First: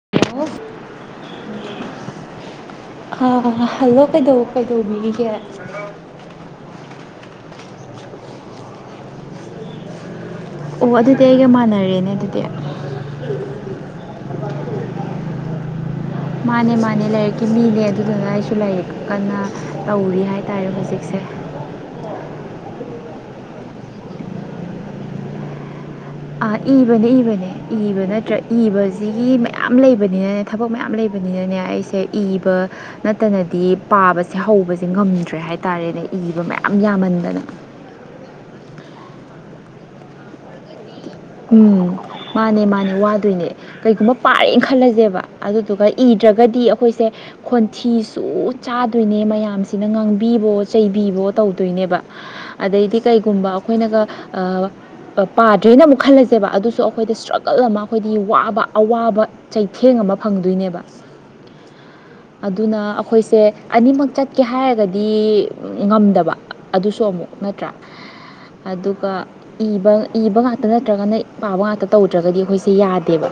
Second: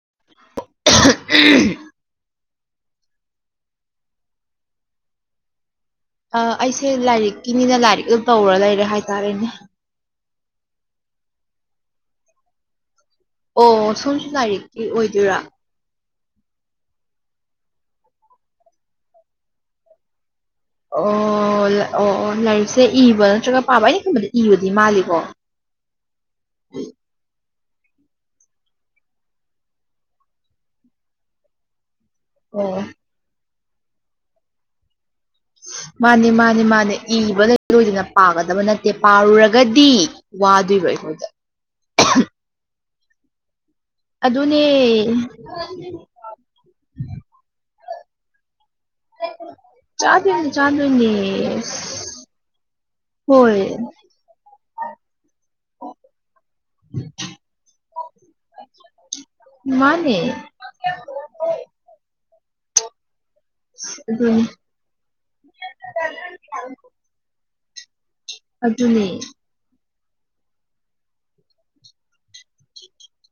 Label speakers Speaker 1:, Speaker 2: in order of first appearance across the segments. Speaker 1: [unintelligible]
Speaker 2: hello ꯀꯩꯗ ꯀꯩꯗꯧꯕꯤꯒꯦ
Speaker 1: ꯑ ꯑꯩꯁꯦ ꯂꯥꯏꯔꯤꯛꯀꯤꯅꯤꯅ ꯂꯥꯏꯔꯤꯛ ꯑꯗꯨ ꯇꯧꯔ ꯂꯩꯔꯦ ꯍꯥꯏꯇꯥꯔꯦꯅꯦ
Speaker 2: ꯑꯣ ꯑꯗꯨꯗꯤ ꯑꯩꯒ ꯃꯥꯟꯅꯔꯦꯅꯦ ꯑꯗꯨꯗꯤ
Speaker 1: ꯑꯣ ꯁꯣꯨꯝꯁꯨ ꯂꯥꯏꯔꯤꯛꯀꯤ ꯑꯣꯏꯗꯣꯏꯔꯥ
Speaker 2: ꯃꯥꯅꯦ ꯃꯥꯅꯦ ꯂꯥꯏꯔꯤꯛꯀꯤ ꯃꯤꯅꯦ ꯑꯗꯨꯗꯨꯅ ꯑꯩꯁꯨ ꯂꯥꯏꯔꯤꯛ ꯀꯟꯅ ꯇꯧꯔꯤ ꯍꯥꯏ
Speaker 1: ꯑꯣ ꯑꯣ ꯑꯣ ꯂ ꯁꯤꯗ ꯏꯕ ꯅꯠꯇ꯭ꯔꯒ ꯄꯥꯕ ꯑꯅꯤꯒꯨꯝꯕꯗ ꯏꯕꯗꯤ ꯃꯥꯜꯂꯤꯀꯣ
Speaker 2: ꯑ ꯏꯕꯅꯦ ꯏꯕꯅꯦ ꯏꯕ ꯅꯠꯇ꯭ꯔ ꯏꯕꯁꯤꯒꯤ ꯃꯌꯥꯝ ꯂꯩꯕꯅꯤꯅꯅꯦ ꯊꯕꯛ ꯃꯌꯥꯝ ꯂꯩꯕꯅꯤꯅꯅꯦ ꯑꯩꯁꯦ ꯏꯕ
Speaker 1: ꯑꯣ
Speaker 2: ꯅꯠꯇꯅꯗꯤ ꯄꯥꯕꯁꯦ ꯍꯧꯕꯁꯦ ꯉꯝꯃꯦ
Speaker 1: ꯃꯥꯅꯤ ꯃꯥꯅꯤ ꯃꯥꯅꯦ ꯏꯕ ꯂꯣꯏꯗꯅ ꯄꯥꯒꯗꯕ ꯅꯠꯇꯦ ꯠꯇꯦ ꯄꯥꯔꯨꯔꯒꯗꯤ ꯋꯥꯗꯣꯏꯔꯣꯏ
Speaker 2: ꯎꯝ ꯃꯥꯅꯦ ꯃꯥꯅꯦ ꯋꯥꯗꯣꯏꯅꯦ ꯀꯩꯒꯨꯝꯕ
Speaker 1: ꯑꯗꯨꯅꯦ
Speaker 2: ꯄꯥꯔꯦꯅ ꯈꯜꯂꯁꯦꯕ ꯑꯗꯨꯗꯨꯒ ꯏꯗ꯭ꯔꯒꯗꯤ ꯑꯩꯈꯣꯏꯁꯦ ꯊꯤꯁꯨ ꯆꯥ ꯆ ꯇꯣꯏꯅꯦ ꯃꯌꯥꯝꯁꯤꯅ
Speaker 1: ꯆꯥꯗꯣꯏꯅꯦ
Speaker 2: ꯉꯥꯡꯕꯤꯕꯣ
Speaker 1: ꯆꯥꯗꯣꯏꯅꯦ
Speaker 2: ꯆꯩꯕꯤꯕꯣ ꯇꯧꯗꯣꯏꯅꯦꯕ
Speaker 1: ꯑꯁ,
Speaker 2: ꯑꯗꯩꯗꯤ ꯀꯩꯒꯨꯝꯕ
Speaker 1: ꯍꯣꯏ
Speaker 2: ꯑꯩꯈꯣꯏꯅ ꯄꯥꯗ꯭ꯔꯤꯅ ꯑꯃꯨꯛ ꯈꯜꯂꯁꯦꯕ ꯑꯗꯨꯁꯨ ꯑꯩꯈꯣꯏꯗ ꯏꯁꯇ꯭ꯔꯒꯜ ꯑꯃ ꯑꯩꯈꯣꯏꯗꯤ ꯋꯥꯕ ꯑꯋꯥꯕ ꯆꯩꯊꯦꯡ ꯑꯃ
Speaker 1: ꯃꯥꯅꯦ
Speaker 2: ꯐꯪꯗꯣꯏꯅꯦꯕ ꯑꯗꯨꯅ ꯑꯩꯈꯣꯏ ꯁꯦ ꯑꯅꯤꯃꯛ
Speaker 1: ꯑꯗꯨꯅꯤ
Speaker 2: ꯆꯠꯀꯦ ꯍꯥꯏꯔꯒꯗꯤ ꯉꯝꯗꯕ ꯑꯗꯨꯁꯨ ꯑꯃꯨꯛ ꯅꯠꯇ꯭ꯔꯥ
Speaker 1: ꯑꯗꯨꯅꯦ
Speaker 2: ꯑꯗꯨꯒ ꯏꯕ ꯏꯕ ꯉ ꯑꯗꯨ ꯅꯠꯇ꯭ꯔꯒꯅ ꯄꯥꯕ ꯉꯥꯛꯇ ꯇꯧꯗ꯭ꯔꯒꯗꯤ ꯑꯩꯈꯣꯏꯁꯦ ꯌꯥꯗꯦꯕ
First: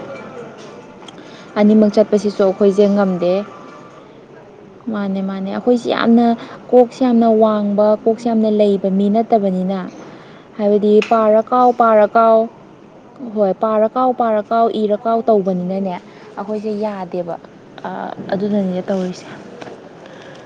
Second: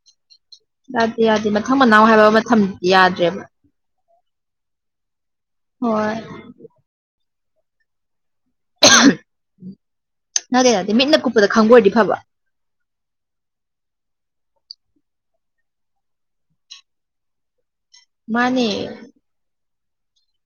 Speaker 1: ꯌꯥꯗꯦ ꯌꯥꯗꯦ ꯃꯊꯪ
Speaker 2: ꯑꯅꯤꯃꯛ
Speaker 1: ꯃꯅꯥꯎ ꯍꯥꯏꯕ
Speaker 2: ꯆꯠꯄꯁꯤꯁꯨ
Speaker 1: ꯑꯃ ꯊꯝꯗꯤ
Speaker 2: ꯑꯩꯈꯣꯏꯁꯦ ꯉꯝꯗꯦ
Speaker 1: ꯌꯥꯗ꯭ꯔꯦꯕ
Speaker 2: ꯃꯥꯅꯦ ꯃꯥꯅꯦ ꯑꯩꯈꯣꯏꯁꯦ
Speaker 1: ꯍꯣꯏ
Speaker 2: ꯌꯥꯝꯅ ꯀꯣꯛꯁꯦ ꯌꯥꯝꯅ ꯋꯥꯡꯕ ꯀꯣꯛ ꯄꯛꯁ ꯌꯥꯝꯅ ꯂꯩꯕ ꯃꯤ ꯅꯠꯇꯕꯅꯤꯅ
Speaker 1: ꯅꯠꯇꯦ ꯅꯠꯇꯦ
Speaker 2: ꯍꯥꯏꯕꯗꯤ
Speaker 1: ꯃꯤꯠꯅ
Speaker 2: ꯄꯥꯔ
Speaker 1: ꯀꯨꯞꯄꯗ ꯈꯪꯕ
Speaker 2: ꯀꯥꯎ
Speaker 1: ꯑꯣꯏꯔꯗꯤ
Speaker 2: ꯄꯥꯔ
Speaker 1: ꯐꯕ
Speaker 2: ꯀꯥꯎ ꯍꯣꯏ ꯄꯥꯔ ꯀꯥꯎ ꯄꯥꯔ ꯀꯥꯎ ꯏꯔ ꯀꯥꯎ ꯇꯧꯕꯅꯤꯅꯅꯦ ꯑꯈꯣꯏꯁꯦ ꯌꯥꯗꯦꯕ ꯑꯗꯨꯗꯅꯤꯅꯦ
Speaker 1: ꯃꯥꯅꯦ
Speaker 2: ꯇꯧꯔꯤꯁꯦ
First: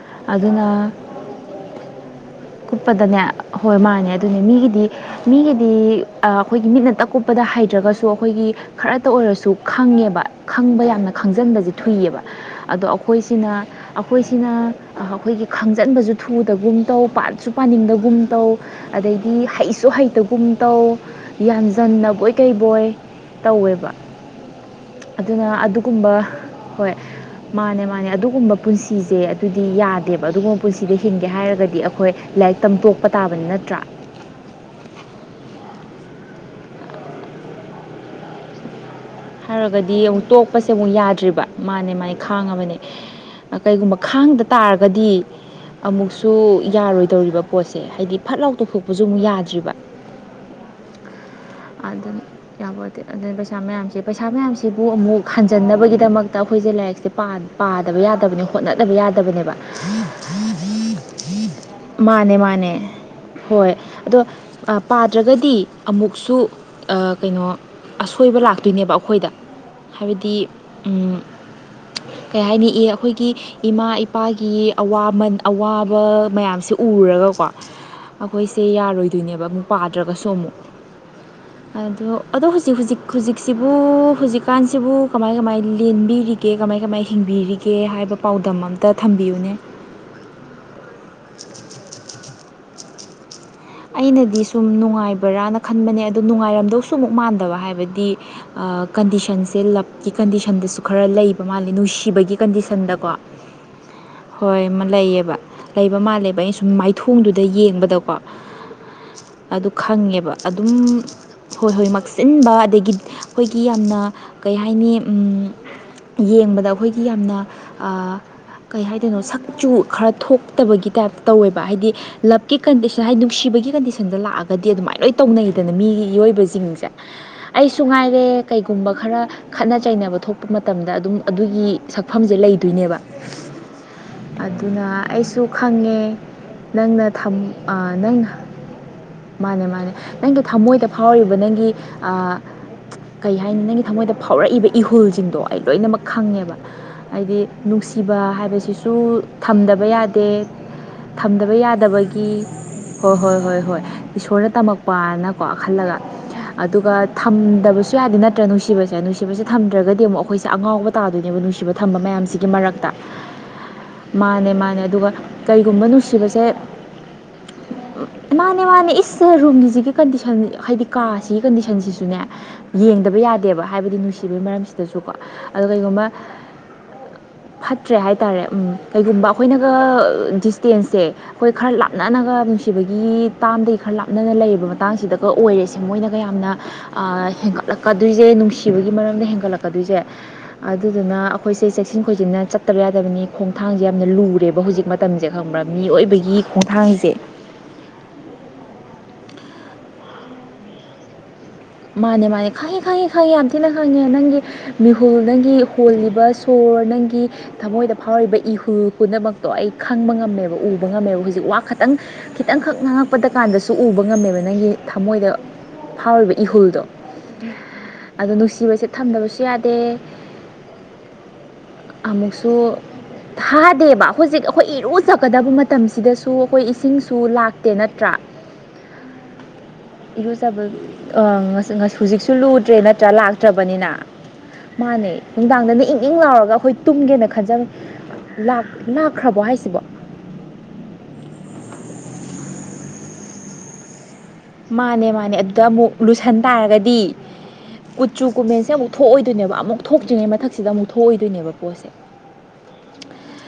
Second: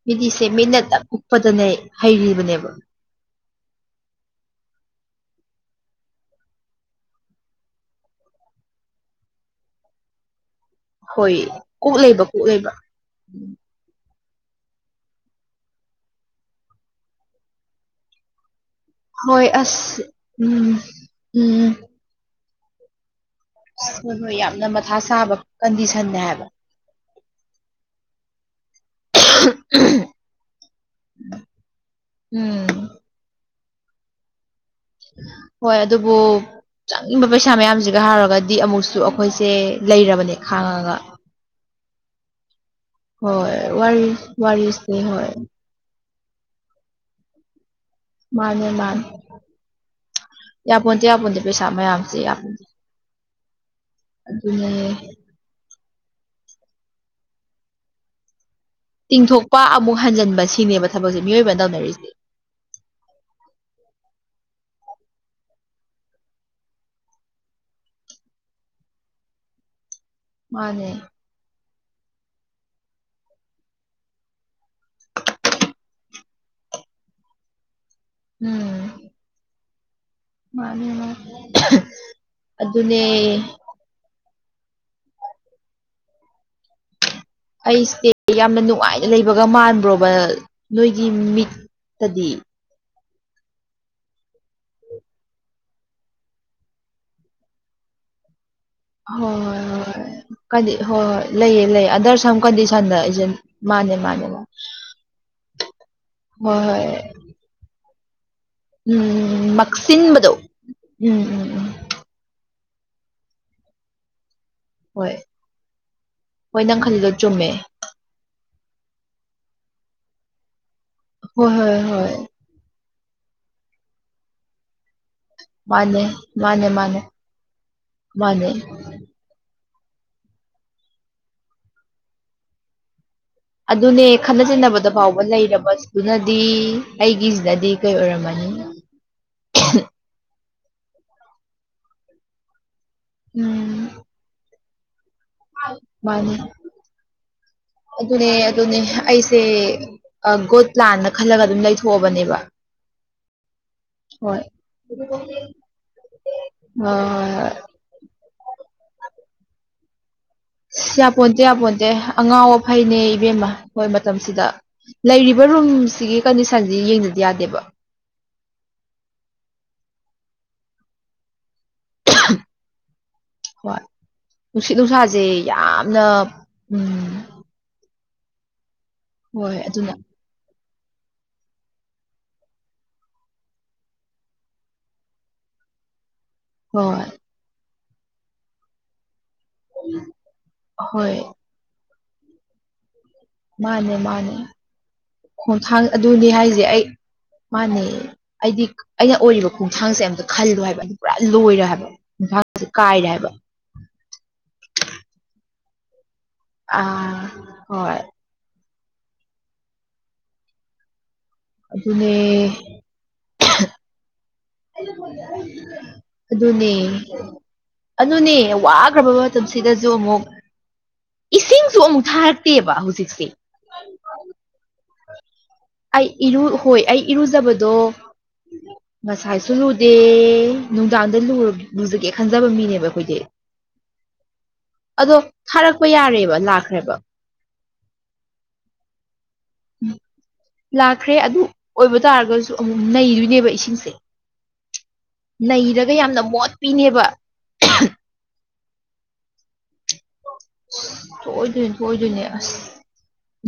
Speaker 1: ꯃꯤꯗꯤꯁꯦ ꯃꯤꯠꯅ
Speaker 2: ꯑꯗꯨꯅ
Speaker 1: ꯇꯞꯄꯗꯅꯦ ꯍꯩꯔꯤꯕꯅꯦꯕ
Speaker 2: ꯀꯨꯞꯄꯗꯅꯦ ꯍꯣꯏ ꯃꯥꯅꯦ ꯑꯗꯨꯅꯦ ꯃꯤꯒꯤꯗꯤ ꯃꯤꯒꯤꯗꯤ ꯑꯈꯣꯏꯒꯤ ꯃꯤꯠꯅ ꯇꯛ ꯀꯨꯞꯄꯗ ꯍꯩꯗ꯭ꯔꯒꯁꯨ ꯑꯈꯣꯏꯒꯤ ꯈꯔꯇ ꯑꯣꯏꯔꯁꯨ ꯈꯪꯉꯦꯕ ꯈꯪꯕ ꯌꯥꯝꯅ
Speaker 1: ꯍꯣꯏ
Speaker 2: ꯈꯪꯖꯤꯟꯕꯁꯦ
Speaker 1: ꯀꯣꯛ
Speaker 2: ꯊꯨꯏꯌꯦꯕ
Speaker 1: ꯂꯩꯕ ꯀꯣꯛ ꯂꯩꯕ
Speaker 2: ꯑꯗꯣ ꯑꯈꯣꯏꯁꯤꯅ ꯑꯈꯣꯏꯁꯤꯅ ꯑꯈꯣꯏꯒꯤ ꯈꯪꯖꯟꯕꯁꯨ ꯊꯨꯗꯒꯨꯝ ꯇꯧ ꯄꯥꯁꯨ ꯄꯥꯅꯤꯡꯗꯒꯨꯝ ꯇꯧ ꯑꯗꯩꯗꯤ
Speaker 1: ꯍꯣꯏ
Speaker 2: ꯍꯩꯁꯨ
Speaker 1: ꯑꯁ
Speaker 2: ꯍꯩꯇꯒꯨꯝ
Speaker 1: ꯎꯝ
Speaker 2: ꯇꯧ
Speaker 1: ꯎꯝ
Speaker 2: ꯌꯥꯟꯖꯟꯅꯕꯣꯏ ꯀꯩꯕꯣꯏ ꯇꯧꯋꯦꯕ
Speaker 1: ꯑꯁ ꯍꯣꯏ ꯍꯣꯏ ꯌꯥꯝꯅ ꯃꯊꯥ ꯁꯥꯕ
Speaker 2: ꯑꯗꯨꯅ
Speaker 1: ꯀꯟꯗꯤꯁꯟꯅꯦ
Speaker 2: ꯑꯗꯨꯒꯨꯝꯕ
Speaker 1: ꯍꯥꯏꯕ
Speaker 2: ꯍꯣꯏ ꯃꯥꯅꯦ ꯃꯥꯅꯦ ꯑꯗꯨꯒꯨꯝꯕ ꯄꯨꯟꯁꯤꯁꯦ ꯑꯗꯨꯗꯤ ꯌꯥꯗꯦꯕ ꯑꯗꯨꯒꯨꯝꯕ ꯄꯨꯟꯁꯤꯗ ꯍꯤꯡꯒꯦ ꯍꯥꯏꯔꯒꯗꯤ ꯑꯈꯣꯏ ꯂꯥꯏꯔꯤꯛ ꯇꯝ
Speaker 1: ꯎꯝ
Speaker 2: ꯇꯣꯛꯄ ꯇꯥꯕꯅꯤ ꯇ꯭ꯔꯥ
Speaker 1: ꯍꯣꯏ ꯑꯗꯨꯕꯨ ꯆꯪꯉꯤꯕ ꯄꯩꯁꯥ ꯃꯌꯥꯝꯁꯤꯒ ꯍꯥꯏꯔꯨꯔꯒꯗꯤ ꯑꯃꯨꯛꯁꯨ ꯑꯩꯈꯣꯏꯁꯦ
Speaker 2: ꯍꯥꯏꯔꯨꯒꯗꯤ ꯑꯃꯨꯛ
Speaker 1: ꯂꯩꯔꯕꯅꯦ
Speaker 2: ꯇꯣꯛꯄꯁꯦ ꯑꯃꯨꯛ
Speaker 1: ꯈꯥꯡꯉꯒ
Speaker 2: ꯌꯥꯗ꯭ꯔꯤꯕ ꯃꯥꯅꯦ ꯃꯥꯥꯏ ꯈꯥꯡꯉꯕꯅꯦ
Speaker 1: ꯍꯣꯏ
Speaker 2: ꯀꯩꯒꯨꯝꯕ
Speaker 1: ꯋꯥꯔꯤ
Speaker 2: ꯈꯥꯡꯗ
Speaker 1: ꯋꯥꯔꯤꯁꯦ
Speaker 2: ꯇꯥꯔꯒꯗꯤ
Speaker 1: ꯍꯣꯏ
Speaker 2: ꯑꯃꯨꯛ ꯁꯨ ꯌꯥꯔꯣꯏꯗꯧꯔꯤꯕ ꯄꯣꯠꯁꯦ ꯍꯥꯏꯗꯤ ꯐꯠ ꯂꯥꯎ
Speaker 1: ꯃꯥꯅꯦ
Speaker 2: ꯇꯧꯊꯣꯛꯄꯁꯨ
Speaker 1: ꯃꯥꯅꯦ
Speaker 2: ꯑꯃꯨꯛ ꯌꯥꯗ꯭ꯔꯤꯕ
Speaker 1: ꯌꯥꯄꯣꯟꯇꯦ ꯌꯥꯄꯣꯟꯇꯦ ꯄꯩꯁꯥ ꯃꯌꯥꯝꯁꯦ
Speaker 2: ꯑꯗꯨꯅ
Speaker 1: ꯌꯥꯝ
Speaker 2: ꯌꯥꯄꯣꯟꯇꯦ ꯑꯗꯨꯅ ꯄꯩꯁꯥ ꯃꯌꯥꯝꯁꯦ ꯄꯩꯁꯥ
Speaker 1: ꯑꯗꯨꯅꯦ
Speaker 2: ꯃꯌꯥꯝꯁꯤꯕꯨ ꯑꯃꯨꯛ ꯍꯟꯖꯟꯅꯕꯒꯤ ꯗꯃꯛꯇ ꯑꯈꯣꯏꯁꯦ ꯂꯥꯏꯔꯤꯛꯁꯦ ꯄꯥꯗꯕ ꯌꯥꯗꯕꯅꯤ ꯍꯣꯠꯅꯗꯕ ꯌꯥꯗꯕꯅꯦꯕ
Speaker 1: ꯇꯤꯡꯊꯣꯛꯄ ꯑꯃꯨꯛ ꯍꯟꯖꯤꯟꯕ ꯁꯤꯅꯦꯕ ꯊꯕꯛꯁꯦ ꯃꯤꯑꯣꯏꯕꯅ ꯇꯧꯅꯔꯤꯁꯦ
Speaker 2: ꯃꯥꯅꯦ ꯃꯥꯅꯦ ꯍꯣꯏ ꯑꯗꯣ ꯄꯥꯗ꯭ꯔꯒꯗꯤ ꯑꯃꯨꯛꯁꯨ ꯑ ꯀꯩꯅꯣ ꯑꯁꯣꯏꯕ ꯂꯥꯛꯇꯣꯏꯅꯦꯕ ꯑꯈꯣꯏꯗ ꯍꯥꯏꯕꯗꯤ
Speaker 1: ꯃꯥꯅꯦ
Speaker 2: ꯎꯝ ꯀꯩ ꯍꯥꯏꯅꯤ ꯏ ꯑꯈꯣꯏꯒꯤ ꯏꯃꯥ ꯏꯄꯥꯒꯤ ꯑꯋꯥꯃꯟ ꯑꯋꯥꯕ ꯃꯌꯥꯝꯁꯦ ꯎꯔꯒ ꯑꯗꯨꯒꯀꯣ ꯑꯈꯣꯏꯁꯦ
Speaker 1: ꯎꯝ
Speaker 2: ꯌꯥꯔꯣꯏꯗꯣꯏꯅꯦꯕ ꯑꯃꯨꯛ ꯄꯥꯗ꯭ꯔꯒꯁꯨ ꯑꯃꯨꯛ
Speaker 1: ꯃꯥꯅꯦ ꯃꯥꯅꯦ
Speaker 2: ꯑꯣ ꯑꯗꯣ ꯍꯨꯖꯤꯛ ꯍꯨꯖꯤꯛ
Speaker 1: ꯑꯗꯨꯅꯦ
Speaker 2: ꯍꯨꯖꯤꯛꯁꯤꯕꯨ ꯍꯨꯖꯤꯛ ꯀꯥꯟꯁꯤꯕꯨ ꯀꯃꯥꯏ ꯀꯃꯥꯏ ꯂꯦꯟꯕꯤꯔꯤ
Speaker 1: ꯑꯩꯁꯦ ꯌꯥꯝꯅ
Speaker 2: ꯑꯝꯇ
Speaker 1: ꯅꯨꯡꯉꯥꯏꯅ ꯂꯩꯕꯒ
Speaker 2: ꯊꯝꯕꯤꯌꯨꯅꯦ
Speaker 1: ꯃꯥꯟꯕ꯭ꯔꯣꯕ ꯅꯣꯏꯒꯤ ꯃꯤꯠ ꯇꯗꯤ
Speaker 2: ꯑꯩꯅꯗꯤ ꯁꯨꯝ ꯅꯨꯡꯉꯥꯏꯕ꯭ꯔꯅ ꯈꯟꯕꯅꯦ ꯑꯗ ꯅꯨꯡꯉꯥꯏꯔꯝꯗꯧꯁꯨ ꯑꯃꯨꯛ ꯃꯥꯟꯗꯕ ꯍꯥꯏꯕꯗꯤ
Speaker 1: ꯍꯣꯏ
Speaker 2: ꯀꯟꯗꯤꯁꯟꯁꯦ
Speaker 1: ꯍꯣꯏ ꯍꯣꯏ
Speaker 2: ꯂꯞꯀꯤ
Speaker 1: ꯀꯗꯤ
Speaker 2: ꯀꯟꯗꯤꯁꯟꯗꯁꯨ
Speaker 1: ꯍꯣꯏ
Speaker 2: ꯈꯔ
Speaker 1: ꯍꯣꯏ
Speaker 2: ꯂꯩꯕ
Speaker 1: ꯂꯩꯌꯦ
Speaker 2: ꯃꯥꯜꯂꯦ
Speaker 1: ꯂꯩꯌꯦ ꯑꯟꯗꯔ
Speaker 2: ꯅꯨꯡꯁꯤꯕꯒꯤ
Speaker 1: ꯁꯝ ꯀꯟꯗꯤꯁꯟꯗ
Speaker 2: ꯀꯟꯗꯤꯁꯟꯗꯀꯣ
Speaker 1: ꯑꯩꯁꯦ ꯃꯥꯅꯦ ꯃꯥꯅꯦ ꯃꯥꯅꯦ
Speaker 2: ꯍꯣꯏ ꯑꯃ ꯂꯩꯌꯦꯕ ꯂꯩꯕ ꯃꯥꯜꯂꯦꯕ ꯑꯩꯅ
Speaker 1: ꯍꯣꯏ
Speaker 2: ꯁꯨꯝ
Speaker 1: ꯍꯣꯏ
Speaker 2: ꯃꯥꯏꯊꯣꯡꯗꯨꯗ ꯌꯦꯡꯕꯗ
Speaker 1: ꯎꯝ
Speaker 2: ꯑꯗꯨ
Speaker 1: ꯃꯛꯁꯤꯟꯕꯗꯣ
Speaker 2: ꯈꯪꯉꯦꯕ ꯑꯗꯨꯝ
Speaker 1: ꯎꯝ ꯎꯝ
Speaker 2: ꯍꯣꯏ
Speaker 1: ꯎꯝ
Speaker 2: ꯍꯣꯏ ꯃꯛꯁꯤꯟꯕ ꯑꯗꯒꯤ ꯑꯈꯣꯏꯒꯤ ꯌꯥꯝꯅ ꯀꯩ ꯍꯥꯏꯅꯤ
Speaker 1: ꯍꯣꯏ ꯍꯣꯏ
Speaker 2: ꯌꯦꯡꯕꯗ
Speaker 1: ꯅꯪ
Speaker 2: ꯑꯈꯣꯏꯒꯤ
Speaker 1: ꯈꯜꯂꯤꯗꯣ
Speaker 2: ꯌꯥꯝꯅ
Speaker 1: ꯆꯨꯝꯃꯦ
Speaker 2: ꯑꯥ ꯀꯩ ꯍꯥꯏꯗꯣꯏꯅꯣ ꯁꯛꯆꯨ ꯈꯔ ꯊꯣꯛꯇꯕꯒꯤ ꯇꯥꯏꯞꯇ
Speaker 1: ꯍꯣꯏ
Speaker 2: ꯇꯧꯋꯦꯕ
Speaker 1: ꯍꯣꯏ
Speaker 2: ꯍꯥꯏꯗꯤ
Speaker 1: ꯍꯣꯏ
Speaker 2: ꯂꯞꯀꯤ ꯀꯟꯗꯤꯁꯟ ꯉꯁꯥꯏ ꯅꯨꯡꯁꯤꯕꯒꯤ ꯀꯟꯗꯤꯁꯟꯗ ꯂꯥꯛꯑꯗꯤ ꯑꯗꯨꯃꯥꯏ ꯂꯣꯏ ꯇꯧꯅꯩꯗꯅ
Speaker 1: ꯃꯥꯅꯦ
Speaker 2: ꯃꯤꯒꯤ
Speaker 1: ꯃꯥꯅꯦ
Speaker 2: ꯌꯣꯏꯕꯁꯤꯡꯁꯦ
Speaker 1: ꯃꯥꯅꯦ
Speaker 2: ꯑꯩꯁꯨ ꯉꯥꯏꯔꯦ
Speaker 1: ꯃꯥꯅꯦ
Speaker 2: ꯀꯩꯒꯨꯝꯕ ꯈꯔ ꯈꯠꯅ ꯆꯩꯅꯕ ꯊꯣꯛꯄ ꯃꯇꯝꯗ ꯑꯗꯨꯝ ꯑꯗꯨꯒꯤ ꯁꯛꯐꯝꯁꯦ ꯂꯩꯗꯣꯏꯅꯦꯕ
Speaker 1: ꯑꯗꯨꯅꯦ ꯈꯠꯅ ꯆꯩꯟꯅꯕꯗ
Speaker 2: ꯑꯗꯨꯅ
Speaker 1: ꯐꯥꯎꯕ
Speaker 2: ꯑꯩꯁꯨ ꯈꯪꯉꯦ
Speaker 1: ꯂꯩꯔꯕꯗꯨꯅꯗꯤ
Speaker 2: ꯅꯪꯅ
Speaker 1: ꯑꯩꯒꯤꯁꯤꯅꯗꯤ
Speaker 2: ꯑ
Speaker 1: ꯀꯩ
Speaker 2: ꯅꯪ
Speaker 1: ꯑꯣꯏꯔꯝꯃꯅꯤ
Speaker 2: ꯃꯥꯅꯦ ꯃꯥꯅꯦ ꯅꯪꯗꯣ ꯊꯃꯣꯏꯗ ꯐꯥꯎꯔꯤꯕ ꯅꯪꯒꯤ ꯀꯩ ꯍꯥꯏꯅꯤ
Speaker 1: ꯎꯝ
Speaker 2: ꯅꯪꯒꯤ ꯊꯃꯣꯏꯗ ꯐꯥꯎꯔꯛꯏꯕ ꯏꯍꯨꯜꯁꯦ ꯁꯤꯡꯗꯣ ꯑꯩ ꯂꯣꯏꯅꯃꯛ
Speaker 1: ꯃꯥꯅꯦ
Speaker 2: ꯈꯪꯉꯦꯕ ꯍꯥꯏꯗꯤ ꯅꯨꯡꯁꯤꯕ
Speaker 1: ꯑꯗꯨꯅꯦ ꯑꯗꯨꯅꯦ
Speaker 2: ꯍꯥꯏꯕꯁꯤꯁꯨ
Speaker 1: ꯑꯩꯁꯦ
Speaker 2: ꯊꯝꯗꯕ ꯌꯥꯗꯦ ꯗꯦ
Speaker 1: ꯒꯣꯗ ꯄ꯭ꯂꯥꯟꯅ ꯈꯜꯂꯒ
Speaker 2: ꯊꯝꯗꯕ
Speaker 1: ꯑꯗꯨꯝ ꯂꯩꯊꯣꯛꯑꯕꯅꯦꯕ
Speaker 2: ꯌꯥꯗꯕꯒꯤ ꯍꯣꯏ ꯍꯣꯏ ꯍꯣꯏ ꯍꯣꯏ
Speaker 1: ꯍꯣꯏ
Speaker 2: ꯏꯁꯣꯔꯅ ꯇꯝꯃꯛꯄꯅꯀꯣ ꯈꯜꯂꯒ ꯑꯗꯨꯒ ꯊꯝꯗꯕꯁꯨ ꯌꯥꯗꯦ ꯅꯠꯇ꯭ꯔ ꯅꯨꯡꯁꯤꯕꯁꯦ ꯅꯨꯡꯁꯤꯕꯁꯦ ꯊꯝꯗ꯭ꯔꯒꯗꯤ ꯑꯃꯨꯛ ꯑꯈꯣꯏꯁꯦ
Speaker 1: ꯌꯥꯄꯣꯟꯇꯦ ꯌꯥꯄꯣꯟꯇꯦ ꯑꯉꯥꯎ
Speaker 2: ꯃꯔꯛꯇ
Speaker 1: ꯑꯐꯩꯅꯦ ꯏꯕꯦꯝꯃ ꯍꯣꯏ ꯃꯇꯝꯁꯤꯗ
Speaker 2: ꯃꯥꯅꯦ ꯃꯥꯅꯦ ꯑꯗꯨꯒ
Speaker 1: ꯂꯩꯔꯤꯕ
Speaker 2: ꯀꯔꯤꯒꯨꯝꯕ
Speaker 1: ꯔꯨꯝꯁꯤꯒꯤ
Speaker 2: ꯅꯨꯡꯁꯤꯕꯁꯦ
Speaker 1: ꯀꯟꯗꯤꯁꯟꯁꯤ ꯌꯦꯡꯗꯗꯤ ꯌꯥꯗꯦ
Speaker 2: [unintelligible] ꯃꯥꯅꯦ ꯃꯥꯅꯦ ꯏꯁ ꯔꯨꯝꯒꯤꯁꯤꯒꯤ ꯀꯟꯗꯤꯁꯟ ꯍꯥꯏꯗꯤ ꯀꯥꯁꯤꯒꯤ ꯀꯟꯗꯤꯁꯟꯁꯤꯁꯨꯅꯦ ꯌꯦꯡ ꯍꯥꯏ
Speaker 1: ꯍꯣꯏ
Speaker 2: ꯅꯨꯡ ꯃꯔ ꯑ
Speaker 1: ꯅꯨꯡꯁꯤꯠ ꯅꯨꯡꯁꯥꯁꯦ
Speaker 2: ꯀꯩꯒꯨꯝꯕ
Speaker 1: ꯌꯥꯝꯅ ꯎꯝ
Speaker 2: ꯐꯠꯇ꯭ꯔꯦ ꯍꯥꯏꯇꯥꯔꯦ ꯎꯝ ꯀꯩꯒꯨꯝꯕ
Speaker 1: ꯍꯣꯏ
Speaker 2: ꯑꯩꯈꯣꯏꯅꯒ
Speaker 1: ꯑꯗꯨꯅ
Speaker 2: ꯗꯤꯁꯇꯦꯟꯁꯁꯦ ꯑꯩꯈꯣꯏ ꯈꯔ ꯂꯥꯞꯅꯅꯒ ꯅꯨꯡꯁꯤꯕꯒꯤ ꯇꯥꯝꯗꯒꯤ ꯈꯔ ꯂꯥꯞꯅꯅ ꯂꯩꯔꯤꯕꯔꯕ ꯃꯇꯥꯡꯁꯤꯗꯒ ꯑꯣꯏꯔꯦꯁꯦ ꯃꯣꯏꯅ ꯌꯥꯝꯅ
Speaker 1: ꯍꯣꯏ
Speaker 2: ꯍꯦꯟꯒꯠꯂꯛꯀꯗꯣꯏꯁꯦ ꯅꯨꯡꯁꯤꯕꯒꯤ ꯃꯔꯝꯗ ꯍꯒꯠ ꯍꯦꯟꯒꯠꯂꯛꯀꯗꯣꯏꯁꯦ
Speaker 1: ꯍꯣꯏ
Speaker 2: ꯑꯗꯨꯗꯨꯅ ꯑꯩꯈꯣꯏꯁꯦ ꯆꯦꯛꯁꯤꯟ ꯈꯣꯏꯁꯤꯟꯅ ꯆꯠꯇꯕ ꯌꯥꯗꯕꯅꯤ ꯈꯣꯡꯊꯥꯡꯁꯦ
Speaker 1: ꯃꯥꯅꯦ
Speaker 2: ꯌꯥꯝꯅ
Speaker 1: ꯃꯥꯅꯦ
Speaker 2: ꯂꯨꯔꯦꯕ ꯍꯧꯖꯤꯛ ꯃꯇꯝꯁꯦ ꯈꯪꯕ꯭ꯔꯥ
Speaker 1: ꯈꯣꯡꯊꯥꯡ ꯑꯗꯨꯅꯤ
Speaker 2: ꯃꯤꯑꯣꯏꯕꯒꯤ
Speaker 1: ꯍꯥꯏꯁꯦ ꯑꯩ
Speaker 2: ꯈꯣꯡꯊꯥꯡꯁꯦ
Speaker 1: ꯃꯥꯅꯦ ꯑꯩꯗꯤ ꯑꯩꯅ ꯑꯣꯏꯔꯤꯕ ꯈꯣꯡꯊꯥꯡꯁꯦ ꯑꯝꯇ ꯈꯜꯂꯨ ꯍꯥꯏꯕ ꯑꯗꯨ ꯄꯨꯔꯥ ꯂꯣꯏꯔꯦ ꯍꯥꯏꯕ
Speaker 2: ꯃꯥꯅꯦ ꯃꯥꯅꯦ ꯈꯪꯉꯤ ꯈꯪꯉꯤ
Speaker 1: ꯀꯥꯏꯔꯦ ꯍꯥꯏꯕ
Speaker 2: ꯈꯪꯉꯤ ꯌꯥꯝ ꯊꯤꯅ ꯈꯪꯉꯦ ꯅꯪꯒꯤ ꯃꯤꯍꯨꯜ ꯅꯪꯒꯤ ꯍꯣꯜꯂꯤꯕ ꯁꯣꯔ ꯅꯪꯒꯤ
Speaker 1: ꯑꯥ
Speaker 2: ꯊꯃꯣꯏꯗ
Speaker 1: ꯍꯣꯏ
Speaker 2: ꯐꯥꯎꯏꯕ ꯏꯍꯨꯜ ꯄꯨꯝꯅꯃꯛꯇꯣ ꯑꯩ ꯈꯪꯕ ꯉꯝꯃꯦꯕ ꯎꯕ ꯉꯝꯃꯦꯕ ꯍꯧꯖꯤꯛ ꯋꯥ ꯈꯛꯇꯪ ꯈꯤꯇꯪ ꯈꯛ
Speaker 1: ꯑꯗꯨꯅꯦ
Speaker 2: ꯉꯥꯡꯉꯛꯄꯗ ꯀꯥꯟꯗꯁꯨ ꯎꯕ ꯉꯝꯃꯦꯕ ꯅꯪꯒꯤ ꯊꯃꯣꯏꯗ ꯐꯥꯎꯔꯤꯕ
Speaker 1: ꯑꯗꯨꯅꯦ
Speaker 2: ꯏꯍꯨꯜꯗꯣ ꯑꯗꯣ
Speaker 1: ꯑꯗꯨꯅꯦ
Speaker 2: ꯅꯨꯡꯁꯤꯕꯁꯦ
Speaker 1: ꯋꯥꯈ꯭ꯔꯕ
Speaker 2: ꯊꯝꯗꯕꯁꯨ ꯌꯥꯗꯦ
Speaker 1: ꯃꯇꯝꯁꯤꯗꯁꯨ ꯑꯃꯨꯛ ꯏꯁꯤꯡꯁꯨ ꯑꯃꯨꯛ
Speaker 2: ꯑꯃꯨꯛꯁꯨ
Speaker 1: ꯊꯥꯔꯛꯇꯦꯕ ꯍꯧꯖꯤꯛꯁꯦ
Speaker 2: ꯊꯥꯗꯦꯕ ꯍꯧꯖꯤꯛ ꯑꯩꯈꯣꯏ ꯏꯔꯨꯖꯄ ꯀꯗꯕ
Speaker 1: ꯑꯩ
Speaker 2: ꯃꯇꯝꯁꯤꯗꯁꯨ
Speaker 1: ꯏꯔꯨ
Speaker 2: ꯑꯩꯈꯣꯏ
Speaker 1: ꯍꯣꯏ ꯑꯩ
Speaker 2: ꯏꯁꯤꯡꯁꯨ ꯂꯥꯛꯇꯦ
Speaker 1: ꯏꯔꯨꯖꯕꯗꯣ
Speaker 2: ꯅꯠꯇ꯭ꯔꯥ
Speaker 1: ꯉꯁꯥꯏꯁꯨ ꯂꯨꯗꯦ
Speaker 2: ꯏꯔꯨꯖꯕ
Speaker 1: ꯅꯨꯡꯗꯥꯡꯗ
Speaker 2: ꯑ
Speaker 1: ꯂꯨꯖꯒꯦ
Speaker 2: ꯍꯧꯖꯤꯛꯁꯨ
Speaker 1: ꯈꯟꯖꯕ
Speaker 2: ꯂꯨꯗ꯭ꯔꯦ
Speaker 1: ꯃꯤꯅꯦꯕ
Speaker 2: ꯅꯠꯇ꯭ꯔꯥ
Speaker 1: ꯑꯩꯈꯣꯏꯗꯤ
Speaker 2: ꯂꯥꯛꯇ꯭ꯔꯕꯅꯤꯅ ꯃꯥꯅꯦ
Speaker 1: ꯑꯗꯣ
Speaker 2: ꯅꯨꯡꯗꯥꯡꯗꯅꯦ
Speaker 1: ꯊꯥꯔꯛꯄ
Speaker 2: ꯏꯪ ꯏꯪ
Speaker 1: ꯌꯥꯔꯦꯕ
Speaker 2: ꯂꯥꯎꯔꯒ ꯑꯩꯈꯣꯏ
Speaker 1: ꯂꯥꯛꯈ꯭ꯔꯦꯕ
Speaker 2: ꯇꯨꯝꯒꯦꯅ ꯈꯟꯖꯕ ꯂꯥꯛꯈ꯭ꯔꯕꯣ ꯍꯥꯏꯁꯤꯕꯣ
Speaker 1: ꯆꯈ꯭ꯔꯦ ꯑꯗꯨ ꯑꯣꯏꯕ ꯇꯥꯔꯒꯁꯨ ꯑꯃꯨꯛ ꯅꯩꯗꯣꯏꯅꯦꯕ ꯏꯁꯤꯡꯁꯦ
Speaker 2: ꯃꯥꯅꯦ ꯃꯥꯅꯦ ꯑꯗꯨꯗ ꯑꯃꯨꯛ
Speaker 1: ꯅꯩꯔꯒ ꯌꯥꯝꯅ
Speaker 2: ꯂꯨꯁꯟ ꯇꯥꯔꯒꯗꯤ
Speaker 1: ꯃꯣꯠꯄꯤꯅꯦꯕ
Speaker 2: ꯀꯠꯆꯨ ꯀꯨꯝꯃꯦꯟ ꯁꯤꯦ ꯑꯃꯨꯛ ꯊꯣꯛꯑꯣꯏꯗꯣꯏꯅꯦꯕ ꯑꯃꯨꯛ ꯊꯣꯛꯇ꯭ꯔꯤꯉꯩ ꯃꯇꯝ ꯃꯊꯛꯁꯤꯗ ꯑꯃꯨꯛ ꯊꯣꯛꯑꯣꯏꯗꯣꯏꯅꯦꯕ
Speaker 1: ꯊꯣꯛꯑꯣꯏꯗꯣꯏꯅꯦ
Speaker 2: ꯄꯣꯠꯁꯦ
Speaker 1: ꯊꯣꯛꯑꯣꯏꯗꯣꯏꯅꯦ ꯑꯁ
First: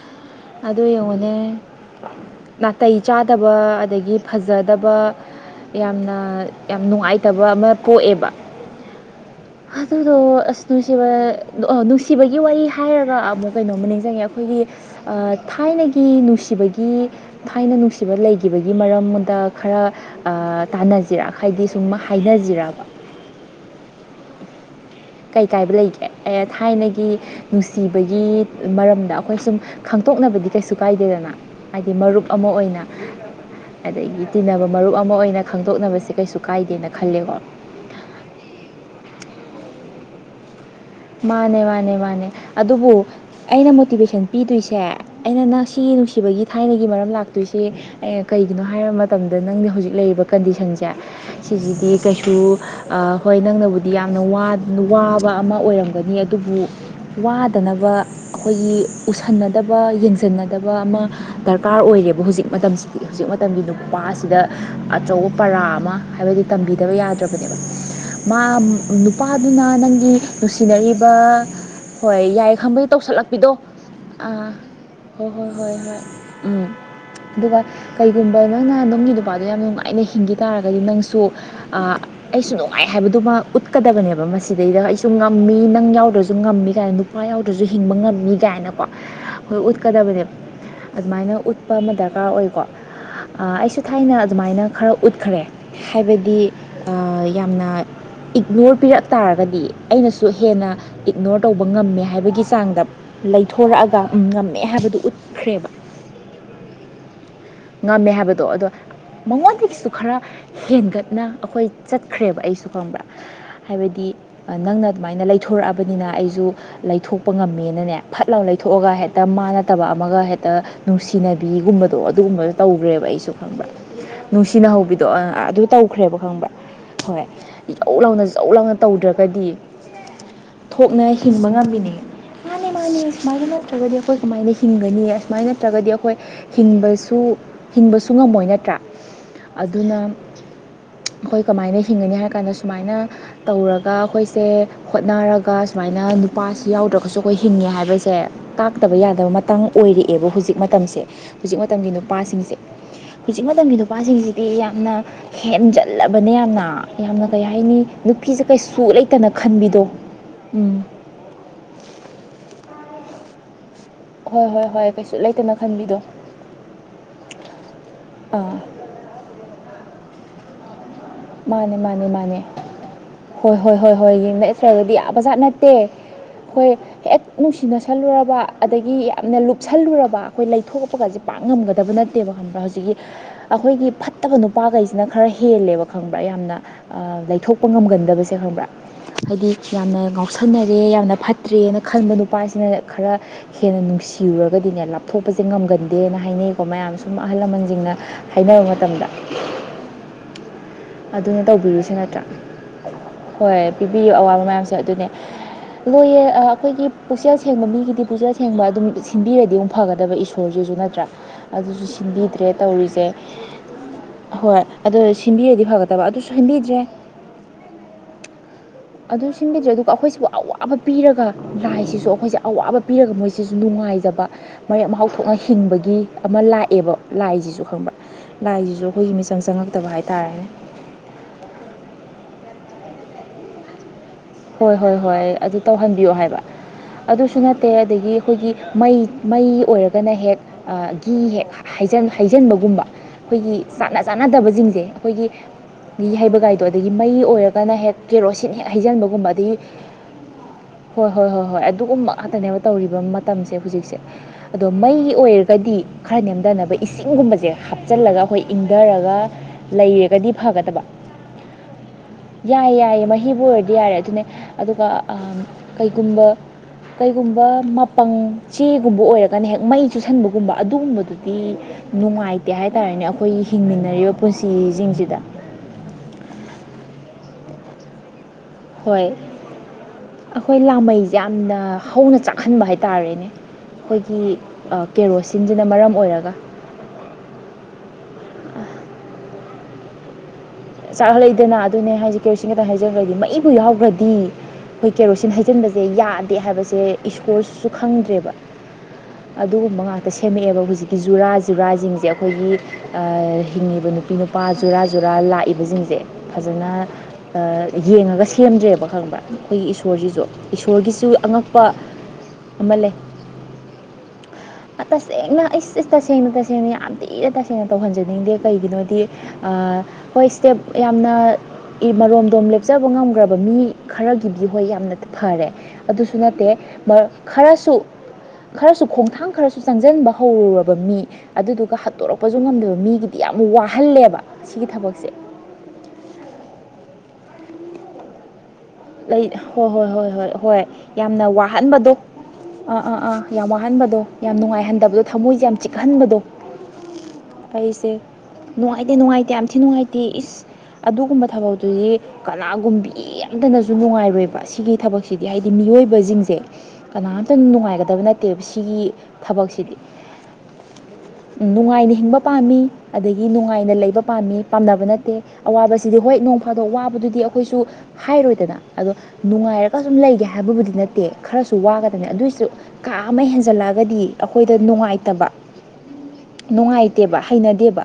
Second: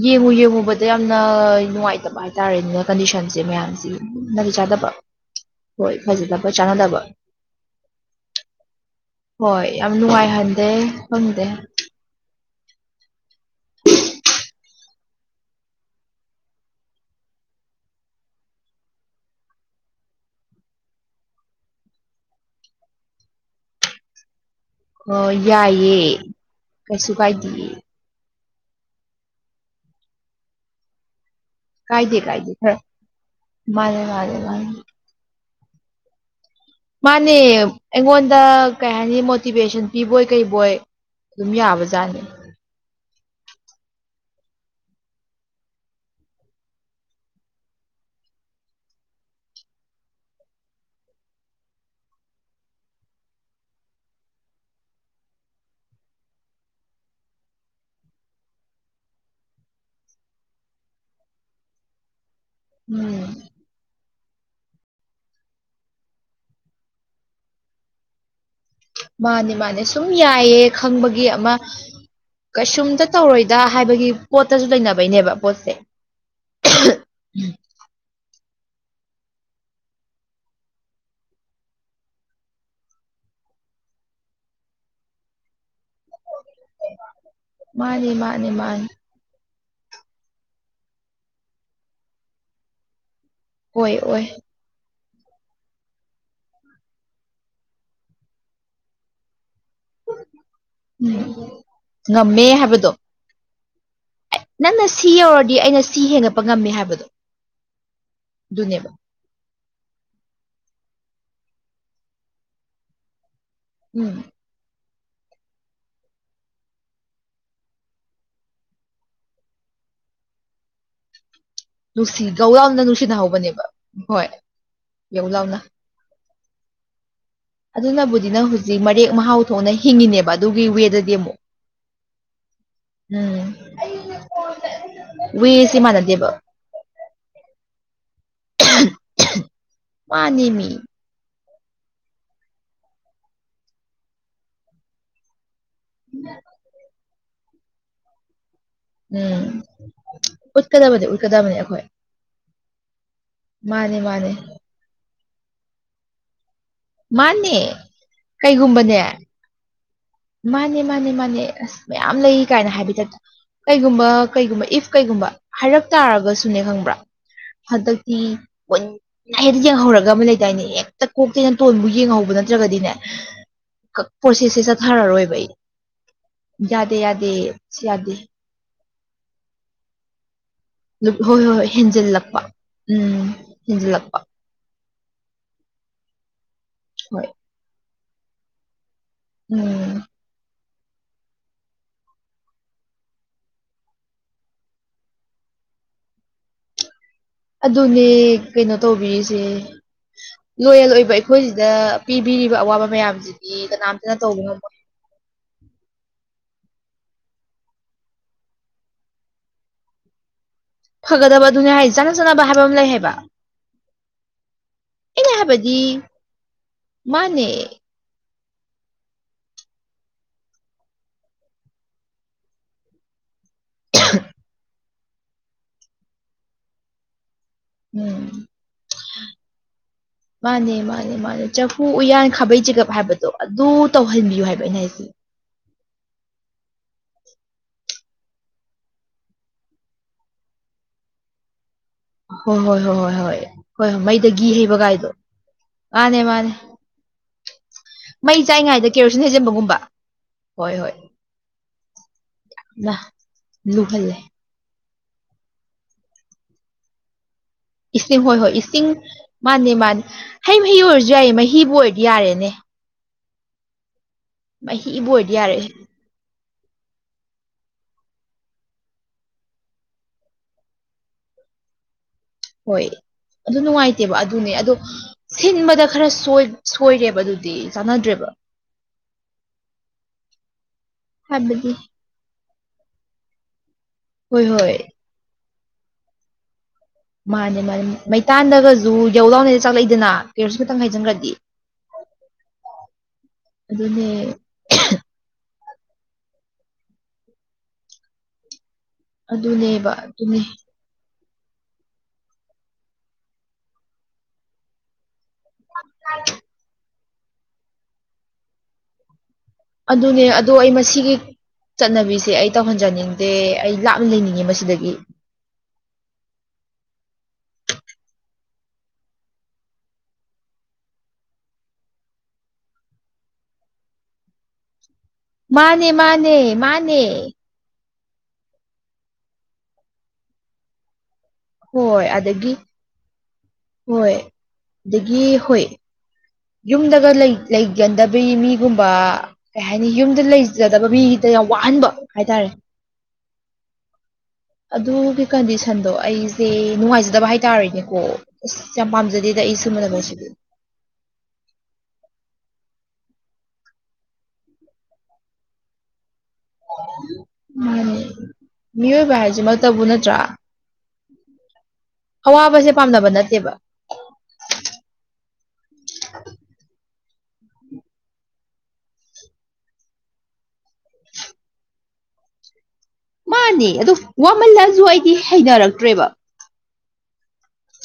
Speaker 1: ꯌꯦꯡꯉꯨ
Speaker 2: ꯑꯗꯨ
Speaker 1: ꯌꯦꯡꯉꯨꯕꯗ ꯌꯥꯝꯅ
Speaker 2: ꯌꯦꯡꯉꯨꯅꯦ
Speaker 1: ꯅꯨꯡꯉꯥꯏꯇꯕ ꯍꯥꯏꯇꯥꯔꯦꯅꯦ
Speaker 2: ꯅꯥꯇꯩ
Speaker 1: ꯀꯟꯗꯤꯁꯟꯁꯦ
Speaker 2: ꯆꯥꯗꯕ
Speaker 1: ꯃꯌꯥꯝꯁꯤ
Speaker 2: ꯑꯗꯒꯤ
Speaker 1: ꯅꯥꯔꯤ ꯆꯥꯗꯕ
Speaker 2: ꯐꯖꯗꯕ
Speaker 1: ꯍꯣꯏ
Speaker 2: ꯌꯥꯝꯅ
Speaker 1: ꯐꯖꯗꯕ
Speaker 2: ꯌꯥꯝ
Speaker 1: ꯆꯥꯟꯅꯗꯕ
Speaker 2: ꯅꯨꯡꯉꯥꯏꯇꯕ ꯑꯃ ꯄꯣꯛꯑꯦꯕ
Speaker 1: ꯍꯣꯏ ꯌꯥꯝ
Speaker 2: ꯑꯗꯨꯁ
Speaker 1: ꯅꯨꯡꯉꯥꯏꯍꯟꯗꯦ
Speaker 2: ꯁꯤ
Speaker 1: ꯈꯪꯗꯦ
Speaker 2: ꯅꯨꯡꯁꯤꯕꯒꯤ ꯋꯥꯔꯤ ꯍꯥꯏꯔꯒ ꯑꯃꯨꯛ ꯀꯩꯅꯣꯝꯃ ꯅꯤꯡꯁꯤꯡꯉꯦ ꯑꯩꯈꯣꯏꯒꯤ ꯊꯥꯏꯅꯒꯤ ꯅꯨꯡꯁꯤꯕꯒꯤ ꯊꯥꯏꯅ ꯅꯨꯡꯁꯤꯕ ꯂꯩꯈꯤꯕꯒꯤ ꯃꯔꯝꯗ ꯈꯔ ꯇꯥꯟꯅꯁꯤꯔꯛ ꯍꯥꯏꯗꯤ ꯁꯨꯝ ꯍꯥꯏꯅꯖꯔꯕ
Speaker 1: ꯑꯣ
Speaker 2: ꯀꯩ ꯀꯥꯏꯕ ꯂꯩꯒꯦ
Speaker 1: ꯌꯥꯏꯌꯦ
Speaker 2: ꯊꯥꯏꯅꯒꯤ
Speaker 1: ꯀꯩꯁꯨ ꯀꯥꯏꯗꯤꯌꯦ
Speaker 2: ꯅꯨꯡꯁꯤꯕꯒꯤ ꯃꯔꯝꯗ ꯑꯩꯈꯣꯏ ꯁꯨꯝ ꯈꯪꯇꯣꯛꯅꯕꯗꯤ ꯀꯩꯁꯨ ꯀꯥꯏꯗꯦꯗꯅ ꯍꯥꯏꯗꯤ
Speaker 1: ꯀꯥꯏꯗꯦ
Speaker 2: ꯃꯔꯨꯞ ꯑꯃ
Speaker 1: ꯀꯥꯏꯗꯦ ꯈꯔ
Speaker 2: ꯑꯣꯏꯅ
Speaker 1: ꯃꯥꯅꯦ
Speaker 2: ꯑꯗꯒꯤ
Speaker 1: ꯃꯥꯅꯦ
Speaker 2: ꯇꯤꯟꯅꯕ
Speaker 1: ꯃꯥꯅꯦ
Speaker 2: ꯃꯔꯨꯞ ꯑꯃ ꯑꯣꯏꯅ ꯈꯪꯗꯣꯛꯅꯕꯁꯦ ꯀꯩꯁꯨ ꯀꯥꯏꯗꯦꯅ
Speaker 1: ꯃꯥꯅꯦ
Speaker 2: ꯈꯜꯂꯦꯀꯣ
Speaker 1: ꯑꯩꯉꯣꯟꯗ ꯀꯩ ꯍꯥꯏꯅꯤ ꯃꯣꯇꯤꯚꯦꯁꯟ ꯄꯤꯕꯣꯏ ꯀꯩꯕꯣꯏ ꯑꯗꯨꯝ
Speaker 2: ꯃꯥꯅꯦ ꯃꯥꯅꯦ
Speaker 1: ꯌꯥꯕꯖꯥꯠꯅꯤ
Speaker 2: ꯃꯥꯅꯦ ꯑꯗꯨꯕꯨ ꯑꯩꯅ ꯃꯣꯇꯤꯚꯦꯁꯟ ꯄꯤꯗꯣꯏꯁꯦ ꯑꯩꯅ ꯉꯁꯤ ꯅꯨꯡꯁꯤꯕꯒꯤ ꯊꯥꯏꯅꯒꯤ ꯃꯔꯝ ꯂꯥꯛꯇꯣꯏꯁꯦ ꯑꯩꯅ ꯀꯩꯒꯤꯅꯣ ꯍꯥꯏꯕ ꯃꯇꯝꯗ ꯅꯪꯅ ꯍꯧꯖꯤꯛ ꯂꯩꯔꯤꯕ ꯀꯟꯗꯤꯁꯟꯁꯦ ꯁꯤꯁꯤꯗꯤ ꯀꯩꯁꯨ ꯍꯣꯏ ꯅꯪꯅꯕꯨꯗꯤ ꯌꯥꯝꯅ ꯋꯥꯕ ꯑꯃ ꯑꯣꯏꯔꯝꯒꯅꯤ ꯑꯗꯨꯕꯨ ꯋꯥꯗꯅꯕ ꯑꯩꯈꯣꯏꯒꯤ ꯎꯁꯟꯅꯗꯕ ꯌꯦꯡꯁꯤꯟꯅꯗꯕ ꯑꯃ ꯗꯔꯀꯥꯔ ꯑꯣꯏꯔꯦꯕ ꯍꯧꯖꯤꯛ ꯃꯇꯝꯁꯤ ꯍꯧꯖꯤꯛ
Speaker 1: ꯎꯝ
Speaker 2: ꯃꯇꯝꯒꯤ ꯅꯨꯄꯥ ꯁꯤꯗ ꯑꯆꯧꯕ ꯄꯔꯥ ꯑꯃ ꯍꯥꯏꯕꯗꯤ ꯇꯝꯕꯤꯗꯕ ꯌꯥꯗ꯭ꯔꯕꯅꯦꯕ
Speaker 1: ꯃꯥꯅꯦ
Speaker 2: ꯅꯨꯄꯥꯗꯨꯅ
Speaker 1: ꯃꯥꯅꯦ ꯁꯨꯝ
Speaker 2: ꯅꯪꯒꯤ
Speaker 1: ꯌꯥꯏꯌꯦ
Speaker 2: ꯅꯨꯡꯁꯤꯅꯔꯤꯕ
Speaker 1: ꯈꯪꯕꯒꯤ ꯑꯃ
Speaker 2: ꯍꯣꯏ ꯌꯥꯏꯈꯪꯕꯩ
Speaker 1: ꯀꯩꯁꯨꯝꯇ
Speaker 2: ꯇꯧꯁꯜꯂꯛꯄꯤꯗꯣ
Speaker 1: ꯇꯧꯔꯣꯏꯗ ꯍꯥꯏꯕꯒꯤ
Speaker 2: ꯑꯥ
Speaker 1: ꯄꯣꯠꯇꯁꯨ
Speaker 2: ꯍꯣꯏ
Speaker 1: ꯂꯩꯅꯕꯩꯅꯦꯕ
Speaker 2: ꯍꯣꯏ
Speaker 1: ꯄꯣꯠꯁꯦ
Speaker 2: ꯍꯣꯏ ꯍꯣꯏ ꯎꯝ ꯑꯗꯨꯒ ꯀꯩꯒꯨꯝ ꯍꯝꯕ ꯅꯪꯅ ꯅꯝꯒꯤ ꯅꯨꯗꯨꯄꯥꯗꯣ ꯌꯥꯝ ꯅꯨꯡꯉꯥꯏꯅ ꯍꯤꯡꯈꯤ ꯇꯥꯔꯒꯗꯤ ꯅꯪꯁꯨ ꯑꯩꯁꯨ ꯅꯨꯡꯉꯥꯏ ꯍꯥꯏꯕꯗꯨ ꯎꯠꯀꯗꯕꯅꯦꯕ ꯃꯁꯤꯗꯩꯗ ꯑꯩꯁꯨ ꯉꯝꯃꯤ ꯅꯪ ꯌꯥꯎꯗ꯭ꯔꯁꯨ ꯉꯝꯃꯤ ꯀꯥꯏꯅ ꯅꯨꯄꯥ ꯌꯥꯎꯗ꯭ꯔꯁꯨ ꯍꯤꯡꯕ
Speaker 1: ꯃꯥꯅꯦ
Speaker 2: ꯉꯝꯃꯤ
Speaker 1: ꯃꯥꯅꯦ
Speaker 2: ꯀꯥꯏꯅꯀꯣ
Speaker 1: ꯃꯥꯅꯦ
Speaker 2: ꯑꯩꯈꯣꯏ ꯎꯠꯀꯗꯕꯅꯦ ꯑꯗꯨꯃꯥꯏꯅ ꯎꯠꯄ ꯑꯃ ꯗꯔꯀꯥꯔ ꯑꯣꯏꯀꯣ ꯑꯩꯁꯨ
Speaker 1: ꯑꯣꯏ
Speaker 2: ꯊꯥꯏꯅ
Speaker 1: ꯑꯣꯏ
Speaker 2: ꯑꯗꯨꯃꯥꯏꯅ ꯈꯔ ꯎꯠꯈ꯭ꯔꯦ ꯍꯥꯏꯕꯗꯤ ꯌꯥꯝꯅ ꯏꯒꯅꯣꯔ ꯄꯤꯔꯛ ꯇꯥꯔꯒꯗꯤ ꯑꯩꯅꯁꯨ ꯍꯦꯟꯅ ꯏꯛꯅꯣꯔ
Speaker 1: ꯎꯝ
Speaker 2: ꯇꯧꯕ ꯉꯝꯃꯦ ꯍꯥꯏꯕꯒꯤ ꯆꯥꯡꯗ ꯂꯩꯊꯣꯔꯛꯑꯒ ꯉꯝꯃꯦ
Speaker 1: ꯅꯪꯅ
Speaker 2: ꯍꯥꯏꯕꯗꯨ
Speaker 1: ꯁꯤ ꯌꯧꯔꯗꯤ
Speaker 2: ꯎꯠꯈ꯭ꯔꯦꯕ
Speaker 1: ꯑꯩꯅ ꯁꯤ ꯍꯦꯟꯒꯠꯄ ꯉꯝꯃꯦ ꯍꯥꯏꯕꯗꯣ
Speaker 2: ꯉꯝꯃꯦ ꯍꯥꯏꯕꯗꯣ ꯑꯗꯣ
Speaker 1: ꯑꯗꯨꯅꯦꯕ
Speaker 2: ꯃꯉꯣꯟꯗꯒꯤꯁꯨ ꯈꯔ ꯍꯦꯟꯒꯠꯅ ꯑꯩꯈꯣꯏ ꯆꯠꯈ꯭ꯔꯦꯕ ꯑꯩꯁꯨ ꯈꯪꯕ꯭ꯔꯥ ꯍꯥꯏꯕꯗꯤ
Speaker 1: ꯎꯝ
Speaker 2: ꯅꯪꯅ ꯑꯗꯨꯃꯥꯏꯅ ꯂꯩꯊꯣꯔꯛꯑꯕꯅꯤꯅ ꯑꯩꯁꯨ ꯂꯩꯊꯣꯛꯄ ꯉꯝꯃꯦꯅꯅꯦ ꯐꯠꯂꯥꯎ ꯂꯩꯊꯣꯛꯑꯒ ꯍꯦꯛꯇ ꯃꯥ ꯃꯥꯅꯠꯇꯕ ꯑꯃꯒ ꯍꯦꯛꯇ ꯅꯨꯡꯁꯤꯅꯕꯤꯒꯨꯝꯕꯗꯣ ꯑꯗꯨꯒꯨꯝꯕꯗꯣ
Speaker 1: ꯅꯨꯡꯁꯤꯒꯧ ꯂꯥꯎꯅ
Speaker 2: ꯇꯧꯈ꯭ꯔꯦꯕ ꯑꯩꯁꯨ
Speaker 1: ꯅꯨꯡꯁꯤꯅꯍꯧꯕꯅꯦꯕ
Speaker 2: ꯈꯪꯕ꯭ꯔꯥ
Speaker 1: ꯍꯣꯏ
Speaker 2: ꯅꯨꯡꯁꯤꯅ ꯍꯧꯕꯤꯗꯣ
Speaker 1: ꯌꯧ ꯂꯥꯎꯅ
Speaker 2: ꯑꯗꯨ ꯇꯧꯈ꯭ꯔꯦꯕ ꯈꯪꯕ꯭ꯔ ꯍꯣꯏ ꯖꯧ
Speaker 1: ꯑꯗꯨꯅꯕꯨꯗꯤ ꯅꯪ
Speaker 2: ꯂꯥꯎꯅꯖꯧ ꯂꯥꯎꯅ
Speaker 1: ꯍꯧꯖꯤꯛ ꯃꯔꯦꯛ
Speaker 2: ꯇꯧꯗ꯭ꯔꯒ
Speaker 1: ꯃꯍꯥꯎ
Speaker 2: ꯗꯤ
Speaker 1: ꯊꯣꯛꯅ ꯍꯤꯡꯉꯤꯅꯦꯕ ꯑꯗꯨꯒꯤ ꯋꯦꯗꯗꯤ
Speaker 2: ꯊꯣꯛꯅ
Speaker 1: ꯑꯃꯨꯛ
Speaker 2: ꯍꯤꯡꯕ ꯉꯝꯃꯤꯅꯤꯉ ꯃꯥꯅꯤ ꯃꯥꯅꯤ ꯑꯨꯃꯥꯏꯅ
Speaker 1: ꯎꯝ
Speaker 2: ꯅꯠꯇ꯭ꯔꯒꯗꯤ ꯑꯩꯈꯣꯏ ꯀꯃꯥꯏꯅ ꯍꯤꯡꯒꯅꯤ ꯑꯁꯨꯃꯥꯏꯅ
Speaker 1: ꯋꯦꯁꯤ
Speaker 2: ꯅꯠꯇ꯭ꯔꯒꯗꯤ ꯑꯩꯈꯣꯏ
Speaker 1: ꯃꯥꯟꯅꯗꯦꯕ
Speaker 2: ꯍꯤꯡꯕꯁꯨ ꯍꯤꯡꯕꯁꯨ ꯉꯝꯃꯣꯏ ꯅꯠꯇ꯭ꯔꯥ ꯑꯗꯨꯅ
Speaker 1: ꯃꯥꯅꯤ ꯃꯤ
Speaker 2: ꯑꯩꯈꯣꯏ ꯀꯃꯥꯏꯅ ꯍꯤꯡꯒꯅꯤ ꯍꯥꯏꯔ ꯀꯥꯟꯗ ꯁꯨꯃꯥꯏꯅ ꯇꯧꯔꯒ ꯑꯩꯈꯣꯏꯁꯦ ꯍꯣꯠꯅꯔꯒ ꯁꯨꯃꯥꯏꯅ ꯅꯨꯄꯥꯁꯤ ꯌꯥꯎꯗ꯭ꯔꯒꯁꯨ ꯑꯩꯈꯣꯏ ꯍꯤꯡꯉꯦ ꯍꯥꯏꯕꯁꯦ ꯇꯥꯛꯇꯕ ꯌꯥꯗꯕ
Speaker 1: ꯎꯝ
Speaker 2: ꯃꯇꯥꯡ ꯑꯣꯏꯔꯛꯑꯦꯕ ꯍꯧꯖꯤꯛ
Speaker 1: ꯎꯠꯀꯗꯕꯅꯤ
Speaker 2: ꯃꯇꯝꯁꯦ
Speaker 1: ꯎꯠꯀꯗꯕꯅꯤ
Speaker 2: ꯍꯧꯖꯤꯛ
Speaker 1: ꯑꯩꯈꯣꯏ
Speaker 2: ꯃꯇꯝꯒꯤ ꯅꯨꯄꯥꯁꯤꯡꯁꯦ ꯍꯧꯖꯤꯛ ꯃꯇꯝꯒꯤ
Speaker 1: ꯃꯥꯅꯦ ꯃꯥꯅꯦ
Speaker 2: ꯅꯨꯄꯥꯁꯤꯡꯁꯤꯗꯤ ꯌꯥꯝꯅ ꯍꯦꯟꯖꯜꯂꯕꯅꯦ ꯌꯥꯝꯅ ꯌꯥꯝꯅ ꯀꯩ
Speaker 1: ꯃꯥꯅꯦ
Speaker 2: ꯍꯥꯏꯅꯤ ꯅꯨꯄꯤꯁꯦ ꯀꯩꯁꯨ
Speaker 1: ꯀꯩꯒꯨꯝꯕꯅꯦ
Speaker 2: ꯂꯩꯇꯅ ꯈꯟꯕꯤꯗꯣ ꯎꯝ
Speaker 1: ꯃꯥꯅꯦ ꯃꯥꯅꯤ ꯃꯥꯅꯦ ꯑꯁ ꯃꯌꯥꯝ ꯂꯩ ꯀꯥꯏꯅ ꯍꯥꯏꯕꯤꯗ ꯀꯩꯒꯨꯝꯕ
Speaker 2: ꯍꯣꯏ
Speaker 1: ꯀꯩꯒꯨꯝꯕ
Speaker 2: ꯍꯣꯏ
Speaker 1: ꯏꯐ
Speaker 2: ꯍꯣꯏ ꯀꯩꯁꯨ
Speaker 1: ꯀꯩꯒꯨꯝꯕ
Speaker 2: ꯂꯩꯇꯅ
Speaker 1: ꯍꯥꯏꯔꯛ
Speaker 2: ꯈꯟꯕꯤꯗꯣ
Speaker 1: ꯇꯥꯔꯕꯁꯨꯅꯦ ꯈꯪꯕ꯭ꯔꯥ ꯍꯟꯗꯛꯇꯤ
Speaker 2: ꯑꯥ
Speaker 1: ꯄꯨꯟꯅ ꯍꯦꯛꯇ ꯌꯦꯡꯍꯧꯔꯒ ꯑꯃ ꯂꯩꯗꯥꯏꯅꯦ ꯍ
Speaker 2: ꯃꯥꯅꯤ ꯃꯥꯅꯤ ꯃꯥꯅꯤ ꯍꯣꯏ ꯍꯣꯏ ꯍꯣꯏ ꯍꯣꯏ ꯌꯦꯡ
Speaker 1: ꯄ꯭ꯔꯣꯁꯦꯁꯁꯦ
Speaker 2: ꯑꯗꯨꯗꯤ
Speaker 1: ꯆꯠꯊꯔꯔꯣꯏꯕ
Speaker 2: ꯌꯥꯝꯕꯖꯥꯠ
Speaker 1: ꯑꯩ
Speaker 2: ꯅꯠꯇꯦ ꯑꯩꯈꯣꯏ
Speaker 1: ꯌꯥꯗꯦ
Speaker 2: ꯍꯦꯛ
Speaker 1: ꯌꯥꯗꯦ
Speaker 2: ꯅꯨꯡꯁꯤꯅ
Speaker 1: ꯁꯤ ꯌꯥꯗꯦ
Speaker 2: ꯁꯜꯂꯨꯔꯕ ꯑꯗꯒꯤ ꯌꯥꯝꯅ ꯂꯨꯞꯁꯜꯂꯨꯔꯕ ꯑꯩꯈꯣꯏ ꯂꯩꯊꯣꯛꯄꯒꯁꯦ
Speaker 1: ꯂꯨꯞ-
Speaker 2: ꯄꯥꯛ
Speaker 1: ꯍꯣꯏ ꯍꯣꯏ ꯍꯣꯏ
Speaker 2: ꯉꯝꯒꯗꯕ ꯅꯠꯇꯦꯕ
Speaker 1: ꯍꯦꯟꯖꯤꯜꯂꯛꯄ
Speaker 2: ꯈꯟꯕ꯭ꯔꯥ ꯍꯧꯖꯤꯛꯀꯤ
Speaker 1: ꯎꯝ
Speaker 2: ꯑꯩꯈꯣꯏꯒꯤ
Speaker 1: ꯍꯦꯟꯖꯤꯜꯂꯛꯄ
Speaker 2: ꯐꯠꯇꯕ ꯅꯨꯄꯥꯈꯩꯁꯤꯅ ꯈꯔ ꯂꯩꯦꯕ ꯈꯪꯕ꯭ꯔꯥ ꯌꯥꯝꯅ
Speaker 1: ꯍꯣꯏ
Speaker 2: ꯂꯩꯊꯣꯛꯄ ꯉꯝꯒꯟꯗꯕꯁꯦ ꯈꯪꯕ꯭ꯔꯥ ꯍꯥꯏꯗꯤ ꯌꯥꯝꯅ
Speaker 1: ꯎꯝ
Speaker 2: ꯉꯥꯎꯁꯟꯅ ꯦ ꯌꯥꯝꯅ ꯐꯠꯇ꯭ꯔꯦꯅ ꯈꯟꯕ ꯅꯨꯄꯥꯁꯤꯅ ꯈꯔ ꯍꯦꯟꯅ ꯅꯨꯡꯁꯤꯔꯨꯔꯒꯗꯤꯅꯦ ꯂꯥꯞꯊꯣꯛꯄꯁꯦ ꯉꯝ ꯟꯗꯦꯅ ꯍꯥꯏꯣ ꯃꯌꯥꯝ ꯁꯨꯝ ꯑꯍꯜ ꯂꯃꯟꯁꯤꯡꯅ
Speaker 1: ꯑꯗꯨꯅꯦ
Speaker 2: ꯍꯥꯏꯅꯕ
Speaker 1: ꯀꯩꯅꯣ
Speaker 2: ꯃꯇꯝꯗ
Speaker 1: ꯇꯧꯕꯤꯔꯤꯁꯦ ꯂꯣꯌꯦꯜ ꯑꯣꯏꯕ
Speaker 2: ꯑꯗꯨꯅ ꯇꯧꯕꯤꯔꯨꯁ
Speaker 1: ꯑꯩꯈꯣꯏꯁꯤꯗ
Speaker 2: ꯅꯠꯇ꯭ꯔꯥ
Speaker 1: ꯄꯤꯕꯤꯔꯤꯕ ꯑꯋꯥꯕ
Speaker 2: ꯍꯣꯏ
Speaker 1: ꯃꯌꯥꯝꯁꯤꯗꯤ
Speaker 2: ꯄꯤꯕꯤꯌꯨ
Speaker 1: ꯀꯅꯥꯝꯇꯅ ꯇꯧꯕ
Speaker 2: ꯑꯋꯥꯕ
Speaker 1: ꯉꯝꯃꯣꯏ
Speaker 2: ꯃꯌꯥꯝꯁꯨꯦ ꯑꯗꯨꯅꯦ ꯂꯣꯏꯌꯦ ꯑꯩꯈꯣꯏꯒꯤ ꯄꯨꯛꯆꯦꯜ ꯁꯦꯡꯕ ꯃꯤꯒꯤꯗꯤ ꯄꯨꯛꯆꯦꯜ ꯁꯦꯡꯕ ꯑꯗꯨꯝ ꯁꯤꯟꯕꯤꯔꯗꯤ ꯑꯃꯨꯛ ꯐꯒꯗꯕ ꯏꯁꯣꯔ ꯁꯣꯔꯁꯤꯁꯨ ꯅꯠꯇ꯭ꯔꯥ
Speaker 1: ꯐꯒꯗꯕ ꯑꯗꯨꯅꯦ
Speaker 2: ꯑꯗꯨꯁꯨ
Speaker 1: ꯍꯥꯏ ꯆꯥꯟꯅ ꯆꯥꯟꯅꯕ
Speaker 2: ꯁꯤꯟꯕꯤꯗ꯭ꯔꯦ
Speaker 1: ꯍꯥꯏꯕ ꯑꯃ ꯂꯩ
Speaker 2: ꯇꯧꯔꯤꯁꯦ
Speaker 1: ꯍꯥꯏꯕ
Speaker 2: ꯍꯣꯏ ꯑꯗꯨ
Speaker 1: ꯑꯩꯅ
Speaker 2: ꯁꯦꯝꯕꯤꯔꯗꯤ
Speaker 1: ꯍꯥꯏꯕꯗꯤ
Speaker 2: ꯐꯒꯗꯕ ꯑꯗꯨꯁꯨ ꯁꯦꯝꯕꯤꯗ꯭ꯔꯦ
Speaker 1: ꯃꯥꯅꯦ
Speaker 2: ꯑꯗꯨ ꯁꯤꯟꯈꯤꯗ꯭ꯔꯦ ꯑꯗꯨꯒ ꯑꯩꯈꯣꯏꯁꯤꯕꯨ ꯑꯋꯥꯕ ꯄꯤꯔꯒ ꯂꯥꯏꯁꯤꯁꯨ ꯑꯩꯈꯣꯏꯁꯦ ꯑꯋꯥꯕ ꯄꯤꯔꯒ ꯃꯣꯏꯁ ꯁꯤꯁꯨ ꯅꯨꯡꯉꯥꯏꯖꯕ ꯃꯔꯦꯛ ꯃꯍꯥꯎ ꯊꯣꯛꯅ ꯍꯤꯡꯕꯒꯤ ꯑꯃ ꯂꯥꯛꯑꯦꯕ ꯂꯥꯏꯁꯤꯁꯨ ꯁꯁꯨ ꯈꯪꯕ
Speaker 1: ꯎꯝ
Speaker 2: ꯂꯥꯏꯁꯤꯁꯨ ꯑꯩꯈꯣꯏꯒꯤ ꯃꯤꯆꯪ ꯆꯪꯉꯛꯇꯕ ꯍꯥꯏꯇꯥꯔꯦ
Speaker 1: ꯃꯥꯅꯦ ꯃꯥꯅꯦ ꯃꯥꯅꯦ ꯆꯐꯨ ꯎꯌꯥꯟ ꯈꯥꯕꯩ ꯆꯤꯒꯞ ꯍꯥꯏꯕꯗꯣ ꯑꯗꯨ ꯇꯧꯍꯟꯕꯤꯌꯨ ꯍꯥꯏꯕ
Speaker 2: ꯍꯣꯏ
Speaker 1: ꯑꯩꯅ
Speaker 2: ꯍꯣꯏ
Speaker 1: ꯍꯥꯏꯁꯦ
Speaker 2: ꯍꯣꯏ ꯑꯗꯨ ꯇꯧꯍꯟꯕꯤꯌꯣ ꯍꯥꯏꯕ ꯑꯗꯨꯁꯨ ꯅꯠꯇꯦ ꯑꯗꯒꯤ ꯑꯩꯈꯣꯏꯒꯤ ꯃꯩ ꯃꯩ ꯑꯣꯏꯔꯒꯅ ꯍꯦꯛ ꯘꯤ ꯍꯦꯛ
Speaker 1: ꯍꯣꯏ ꯍꯣꯏ
Speaker 2: ꯍꯩꯖꯤꯟꯕꯒꯨꯝꯕ
Speaker 1: ꯍꯣꯏ ꯍꯣꯏ ꯍꯣꯏ
Speaker 2: ꯑꯩꯈꯣꯏꯒꯤ
Speaker 1: ꯍꯣꯏ ꯍꯣꯏ
Speaker 2: ꯆꯥꯟꯅ
Speaker 1: ꯃꯩꯗ ꯘꯤ
Speaker 2: ꯆꯥꯟꯅꯗꯕꯁꯤꯡꯁꯦ
Speaker 1: ꯍꯩꯕꯒꯥꯏꯗꯣ
Speaker 2: ꯑꯩꯈꯣꯏꯒꯤ ꯒꯤ
Speaker 1: ꯃꯥꯅꯦ
Speaker 2: ꯍꯩꯕ
Speaker 1: ꯃꯥꯅꯦ
Speaker 2: ꯀꯥꯏꯗꯣ ꯑꯗꯒꯤ ꯃꯩ ꯑꯣꯏꯔꯒꯅ ꯍꯦꯛ ꯀꯦꯔꯣ
Speaker 1: ꯃꯩ
Speaker 2: ꯁꯤꯅ ꯍꯦꯛ
Speaker 1: ꯆꯥꯏꯉꯥꯏꯗ ꯀꯦꯔꯣꯁꯤꯟ
Speaker 2: ꯍꯩꯖꯤꯟꯕꯒꯨꯝ ꯨꯝꯗꯤ
Speaker 1: ꯍꯩꯖꯤꯟꯕꯒꯨꯝꯕ
Speaker 2: ꯍꯣꯏ ꯍꯣꯏ ꯍꯣꯏ ꯍꯣꯏ ꯉꯅꯦ
Speaker 1: ꯅ
Speaker 2: ꯇꯧ ꯃꯇꯝꯦ ꯍꯧꯦ
Speaker 1: ꯂꯨꯍꯜꯂꯦ
Speaker 2: ꯑ ꯃꯩ ꯑꯣꯏꯔꯒꯗꯤ ꯈꯔ ꯅꯦꯝꯊꯅꯕ ꯏꯁꯤꯡꯒꯨꯝꯕꯁꯦ
Speaker 1: ꯏꯁꯤꯡ
Speaker 2: ꯍꯥꯞꯆꯤꯜꯂꯒ
Speaker 1: ꯍꯣꯏ
Speaker 2: ꯑꯩꯈꯣꯏ
Speaker 1: ꯍꯣꯏ ꯏꯁꯤꯡ
Speaker 2: ꯏꯪꯊꯔꯒ
Speaker 1: ꯃꯥꯅꯦ ꯃꯥꯅꯦ
Speaker 2: ꯂꯩꯔꯒꯗꯤ
Speaker 1: ꯍꯩ ꯃꯍꯤ
Speaker 2: ꯐꯒꯗꯕ
Speaker 1: ꯑꯣꯏꯔꯁꯨ ꯌꯥꯏꯌꯦ ꯃꯍꯤꯕꯨ ꯑꯣꯏꯔꯗꯤ ꯌꯥꯔꯦꯅꯦ
Speaker 2: ꯌꯥꯌꯦ ꯌꯥꯏꯌꯦ ꯃꯍꯤꯕꯨ ꯑꯣꯏꯔꯗꯤ ꯌꯥꯔꯦ ꯑꯗꯨꯅꯦ ꯑꯗꯨꯒ
Speaker 1: ꯃꯍꯤꯕꯨ ꯑꯣꯏꯔꯗꯤ ꯌꯥꯔꯦ
Speaker 2: ꯀꯩꯒꯨꯝꯕ ꯀꯩꯒꯨꯝꯕ ꯃꯄꯪ ꯆꯦꯒꯨꯝꯕ ꯑꯣꯏꯔꯒꯅ ꯍꯦꯛ ꯃꯩ ꯆꯨꯁꯟꯕꯒꯨꯝꯕ ꯑꯗꯨꯒꯨꯝꯕꯗꯨꯗꯤ ꯅꯨꯡꯉꯥꯏ
Speaker 1: ꯍꯣꯏ ꯑꯗꯨ ꯅꯨꯡꯉꯥꯏꯇꯦꯕ ꯑꯗꯨꯅꯦ ꯑꯗꯣ
Speaker 2: ꯄꯨꯟꯁꯤꯁꯤꯡꯁꯤꯗ
Speaker 1: ꯁꯤꯟꯕꯗ ꯈꯔ ꯁꯣꯏꯔꯦꯕ ꯑꯗꯨꯗꯤ ꯆꯥꯟꯅꯗ꯭ꯔꯦꯕ
Speaker 2: ꯍꯣꯏ ꯑꯩꯈꯣꯏ ꯂꯥꯃꯩꯁꯦ ꯌꯥꯝꯅ
Speaker 1: ꯍꯥꯏꯕꯗꯤ
Speaker 2: ꯍꯧꯅ ꯆꯥꯛ ꯈꯟꯕ ꯍꯥꯏꯇꯥꯔꯦꯅꯦ ꯑꯩꯈꯣꯏꯒꯤ
Speaker 1: ꯍꯣꯏ ꯍꯣꯏ
Speaker 2: ꯀꯦꯔꯣꯁꯤꯟꯁꯤꯅ ꯃꯔꯝ ꯑꯣꯏꯔꯒ
Speaker 1: ꯃꯥꯅꯤ ꯃꯥꯅꯦ ꯃꯩꯇꯥꯟꯗꯒꯁꯨ ꯌꯧꯗꯥꯎꯅꯤꯗ ꯆꯥꯛꯂꯛꯏꯗꯅ ꯀꯦꯔꯣꯁꯤꯟ ꯈꯤꯇꯪ ꯍꯩꯖꯤꯟꯈ꯭ꯔꯗꯤ
Speaker 2: ꯆꯥꯛꯍꯜꯂꯛꯏꯗꯅ ꯑꯗꯨꯅꯦ ꯍꯥꯏꯁꯦ ꯀꯦꯔꯣꯁꯤꯟ ꯈꯛꯇꯪ ꯍꯥꯏꯖꯈ꯭ꯔꯗꯤ ꯃꯩꯕꯨ
Speaker 1: ꯑꯗꯨꯅꯦ
Speaker 2: ꯌꯥꯎꯈ꯭ꯔꯗꯤ ꯑꯩꯈꯣꯏ ꯀꯦꯔꯣꯁꯤꯟ ꯆꯤꯟꯕꯁꯦ ꯌꯥꯗꯦ ꯍꯥꯏꯕꯁꯦ ꯏꯁꯣꯔꯁꯨ ꯈꯪꯗ꯭ꯔꯦꯕ ꯑꯗꯨꯒꯨꯝꯕ
Speaker 1: ꯑꯗꯨꯅꯦꯕ
Speaker 2: ꯉꯥꯛꯇ
Speaker 1: ꯑꯗꯨꯅꯦ
Speaker 2: ꯁꯦꯝꯃꯛꯑꯦꯕ ꯍꯧꯖꯤꯛꯀꯤ ꯖꯨꯔꯥ ꯖꯨꯔꯥꯁꯤꯡꯁꯦ ꯑꯩꯈꯣꯏꯒꯤ ꯍꯤꯡꯉꯤꯕ ꯅꯨꯄꯤ ꯅꯨꯄꯥ ꯖꯨꯔꯥ ꯖꯨꯔꯥ ꯂꯥꯛ ꯏꯕꯁꯤꯡꯁꯦ ꯐꯖꯅ ꯌꯦꯡꯉꯒ ꯁꯦꯝꯗ꯭ꯔꯦꯕ ꯈꯪꯕ꯭ꯔꯥ ꯑꯩꯈꯣꯏꯒꯤ
Speaker 1: ꯑꯗꯨꯅꯦ
Speaker 2: ꯏꯁꯣꯔꯁꯤꯁꯨ
Speaker 1: ꯑꯗꯣ ꯑꯩ
Speaker 2: ꯏꯁꯣꯔꯒꯤꯁꯨ
Speaker 1: ꯃꯁꯤꯒꯤ
Speaker 2: ꯑꯉꯛꯄ
Speaker 1: ꯆꯠꯅꯕꯤꯁꯦ ꯑꯩ
Speaker 2: ꯑꯃ ꯂꯩ
Speaker 1: ꯇꯧꯍꯟꯖꯅꯤꯡꯗꯦ ꯑꯩ ꯂꯥꯞꯅ ꯂꯩꯅꯤꯡꯉꯦ ꯃꯁꯤꯗꯒꯤ
Speaker 2: ꯇꯁꯦꯡꯅ ꯏꯁ ꯏꯁ ꯇꯁꯦꯡꯅ ꯇꯁꯦꯡꯅ ꯌꯥꯝ ꯊꯤꯅ ꯇꯁꯦꯡꯅ ꯇꯧꯍꯟꯖꯅꯤꯡꯗꯦ ꯀꯩꯒꯤꯅꯣꯗꯤ ꯍꯣꯏ ꯁ꯭ꯇꯦꯞ ꯌꯥꯝꯅ ꯃꯔꯣꯝꯗꯣꯝ ꯂꯦꯞꯆꯕ ꯉꯝꯈ꯭ꯔꯕ ꯃꯤ ꯈꯔꯒꯤꯗꯤ ꯍꯣꯏ ꯌꯥꯝꯅ ꯐꯔꯦ
Speaker 1: ꯃꯥꯅꯦ
Speaker 2: ꯑꯗꯨꯁꯨ
Speaker 1: ꯃꯥꯅꯦ
Speaker 2: ꯅꯠꯇꯦ
Speaker 1: ꯃꯥꯅꯦ
Speaker 2: ꯈꯔꯁꯨ ꯈꯔꯁꯨ ꯈꯣꯡꯊꯥꯡ ꯈꯔꯁꯨ ꯆꯪꯁꯤꯟꯕ ꯍꯧꯔꯨꯔꯕ ꯃꯤ ꯑꯗꯨꯗꯨꯒ
Speaker 1: ꯍꯣꯏ
Speaker 2: ꯍꯠꯇꯣꯔꯛꯄꯁꯨ
Speaker 1: ꯑꯗꯒꯤ
Speaker 2: ꯉꯝꯗꯕ ꯃꯤꯒꯤꯗꯤ ꯌꯥꯝ ꯋꯥꯍꯜꯂꯦꯕ ꯁꯤꯒꯤ ꯊꯕꯛꯁꯦ
Speaker 1: ꯍ ꯌꯨꯝꯗꯒ ꯂꯩ ꯂꯩꯒꯟꯗꯕꯒꯤ ꯃꯤ ꯑꯗꯨꯒꯨꯝꯕ
Speaker 2: ꯂꯩ
Speaker 1: ꯀꯩ
Speaker 2: ꯍꯣꯏ
Speaker 1: ꯍꯥꯏꯅꯤ
Speaker 2: ꯍꯣꯏ ꯍꯣꯏ
Speaker 1: ꯌꯨꯝꯗ
Speaker 2: ꯍꯣꯏ ꯍꯣꯏ
Speaker 1: ꯂꯩꯖꯗꯕ ꯃꯤꯗ
Speaker 2: ꯌꯥꯝꯅ
Speaker 1: ꯌꯥꯝ ꯋꯥꯍꯟꯕ
Speaker 2: ꯋꯥꯍꯟꯕꯗꯣ
Speaker 1: ꯍꯥꯏꯇꯥꯔꯦ
Speaker 2: ꯑꯥ ꯑꯥ ꯑꯥ ꯌꯥꯝ ꯋꯥꯍꯟꯕꯗꯣ ꯌꯥꯝ ꯅꯨꯡꯉꯥꯏꯍꯟꯗꯕꯗꯣ
Speaker 1: ꯑꯗꯨꯒꯤ
Speaker 2: ꯊꯃꯣꯏꯁꯦ ꯌꯥꯝ
Speaker 1: ꯀꯟꯗꯤꯁꯟꯗꯣ
Speaker 2: ꯆꯤꯛꯍꯟꯕꯗꯣ
Speaker 1: ꯑꯩꯁꯦ ꯅꯨꯡꯉꯥꯏꯖꯗꯕ ꯍꯥꯏꯇꯥꯔꯦ ꯀꯣ
Speaker 2: ꯑꯩꯁꯦ
Speaker 1: ꯑꯁ ꯌꯥꯝ
Speaker 2: ꯅꯨꯡꯉꯥꯏꯇꯦ ꯅꯨꯡꯉꯥꯏꯇꯦ
Speaker 1: ꯄꯥꯝꯖꯗꯦꯗ
Speaker 2: ꯌꯥꯝ ꯊꯤ
Speaker 1: ꯑꯩꯁꯨꯃ
Speaker 2: ꯅꯨꯡꯉꯥꯏꯇꯦ
Speaker 1: ꯍꯥꯏꯁꯤꯗꯤꯦ
Speaker 2: ꯏꯁ ꯑꯗꯨꯒꯨꯝꯕ ꯊꯕ ꯑꯗꯨꯗꯤ ꯀꯂꯥꯒꯨꯝꯕꯤ ꯑꯝꯇꯅꯁꯨ ꯅꯨꯡꯉꯥꯏꯔꯣꯏꯕ ꯁꯤꯒꯤ ꯊꯕꯛꯁꯤꯗꯤ ꯍꯥꯏꯗꯤ ꯃꯤꯑꯣꯏꯕꯁꯤꯡꯁꯦ ꯀꯅꯥꯝꯇ ꯅꯨꯡꯉꯥꯏꯒꯗꯕ
Speaker 1: ꯃꯥꯅꯦ
Speaker 2: ꯅꯠꯇꯦꯕ ꯁꯤꯒꯤ
Speaker 1: ꯃꯤꯑꯣꯏꯕ
Speaker 2: ꯊꯕꯛꯁꯤꯗꯤ
Speaker 1: ꯍꯥꯏꯁꯤꯃꯛꯇꯕꯨ ꯅꯠꯇ꯭ꯔꯥ
Speaker 2: [inaudible] ꯅꯨꯡꯉꯥꯏꯅ ꯍꯤꯡꯕ ꯄꯥꯝꯃꯤ
Speaker 1: ꯑꯋꯥꯕꯁꯦ ꯄꯥꯝꯅꯕ
Speaker 2: ꯑꯗꯒꯤ
Speaker 1: ꯅꯠꯇꯦꯕ
Speaker 2: ꯅꯨꯡꯉꯥꯏꯅ ꯂꯩꯕ ꯄꯥꯝꯃꯤ ꯄꯥꯝꯅꯕ ꯅꯠꯇꯦ ꯑꯋꯥꯕꯁꯤꯗꯤ ꯍꯣꯏ ꯅꯣꯡ ꯐꯥꯗꯣꯛ ꯋꯥꯕꯗꯨꯗꯤ ꯑꯩꯈꯣꯏꯁꯨ ꯍꯥꯏꯔꯣꯏꯗꯅ ꯑꯗꯣ ꯅꯨꯡꯉꯥꯏꯔꯒ ꯁꯨꯝ ꯂꯩꯒꯦ ꯍꯥꯏꯕꯕꯨꯗꯤ ꯅꯠꯇꯦ ꯈꯔꯁꯨ ꯋꯥꯒꯗꯅꯤ ꯑꯗꯨꯏꯁꯨ ꯀꯥ ꯑꯃ
Speaker 1: ꯃꯥꯅꯦ ꯑꯗꯨ
Speaker 2: ꯍꯦꯟꯖꯜꯂꯛꯑꯒꯗꯤ ꯑꯩꯈꯣꯏꯗ
Speaker 1: ꯋꯥꯃꯜꯂꯁꯨ ꯑꯩꯗꯤ
Speaker 2: ꯅꯨꯡꯉꯥꯏꯇꯕ
Speaker 1: ꯍꯩꯅꯔꯛꯇ꯭ꯔꯦꯕ
Speaker 2: ꯅꯨꯡꯉꯥꯏ ꯇꯦꯕ ꯍꯩꯅꯗꯦꯕ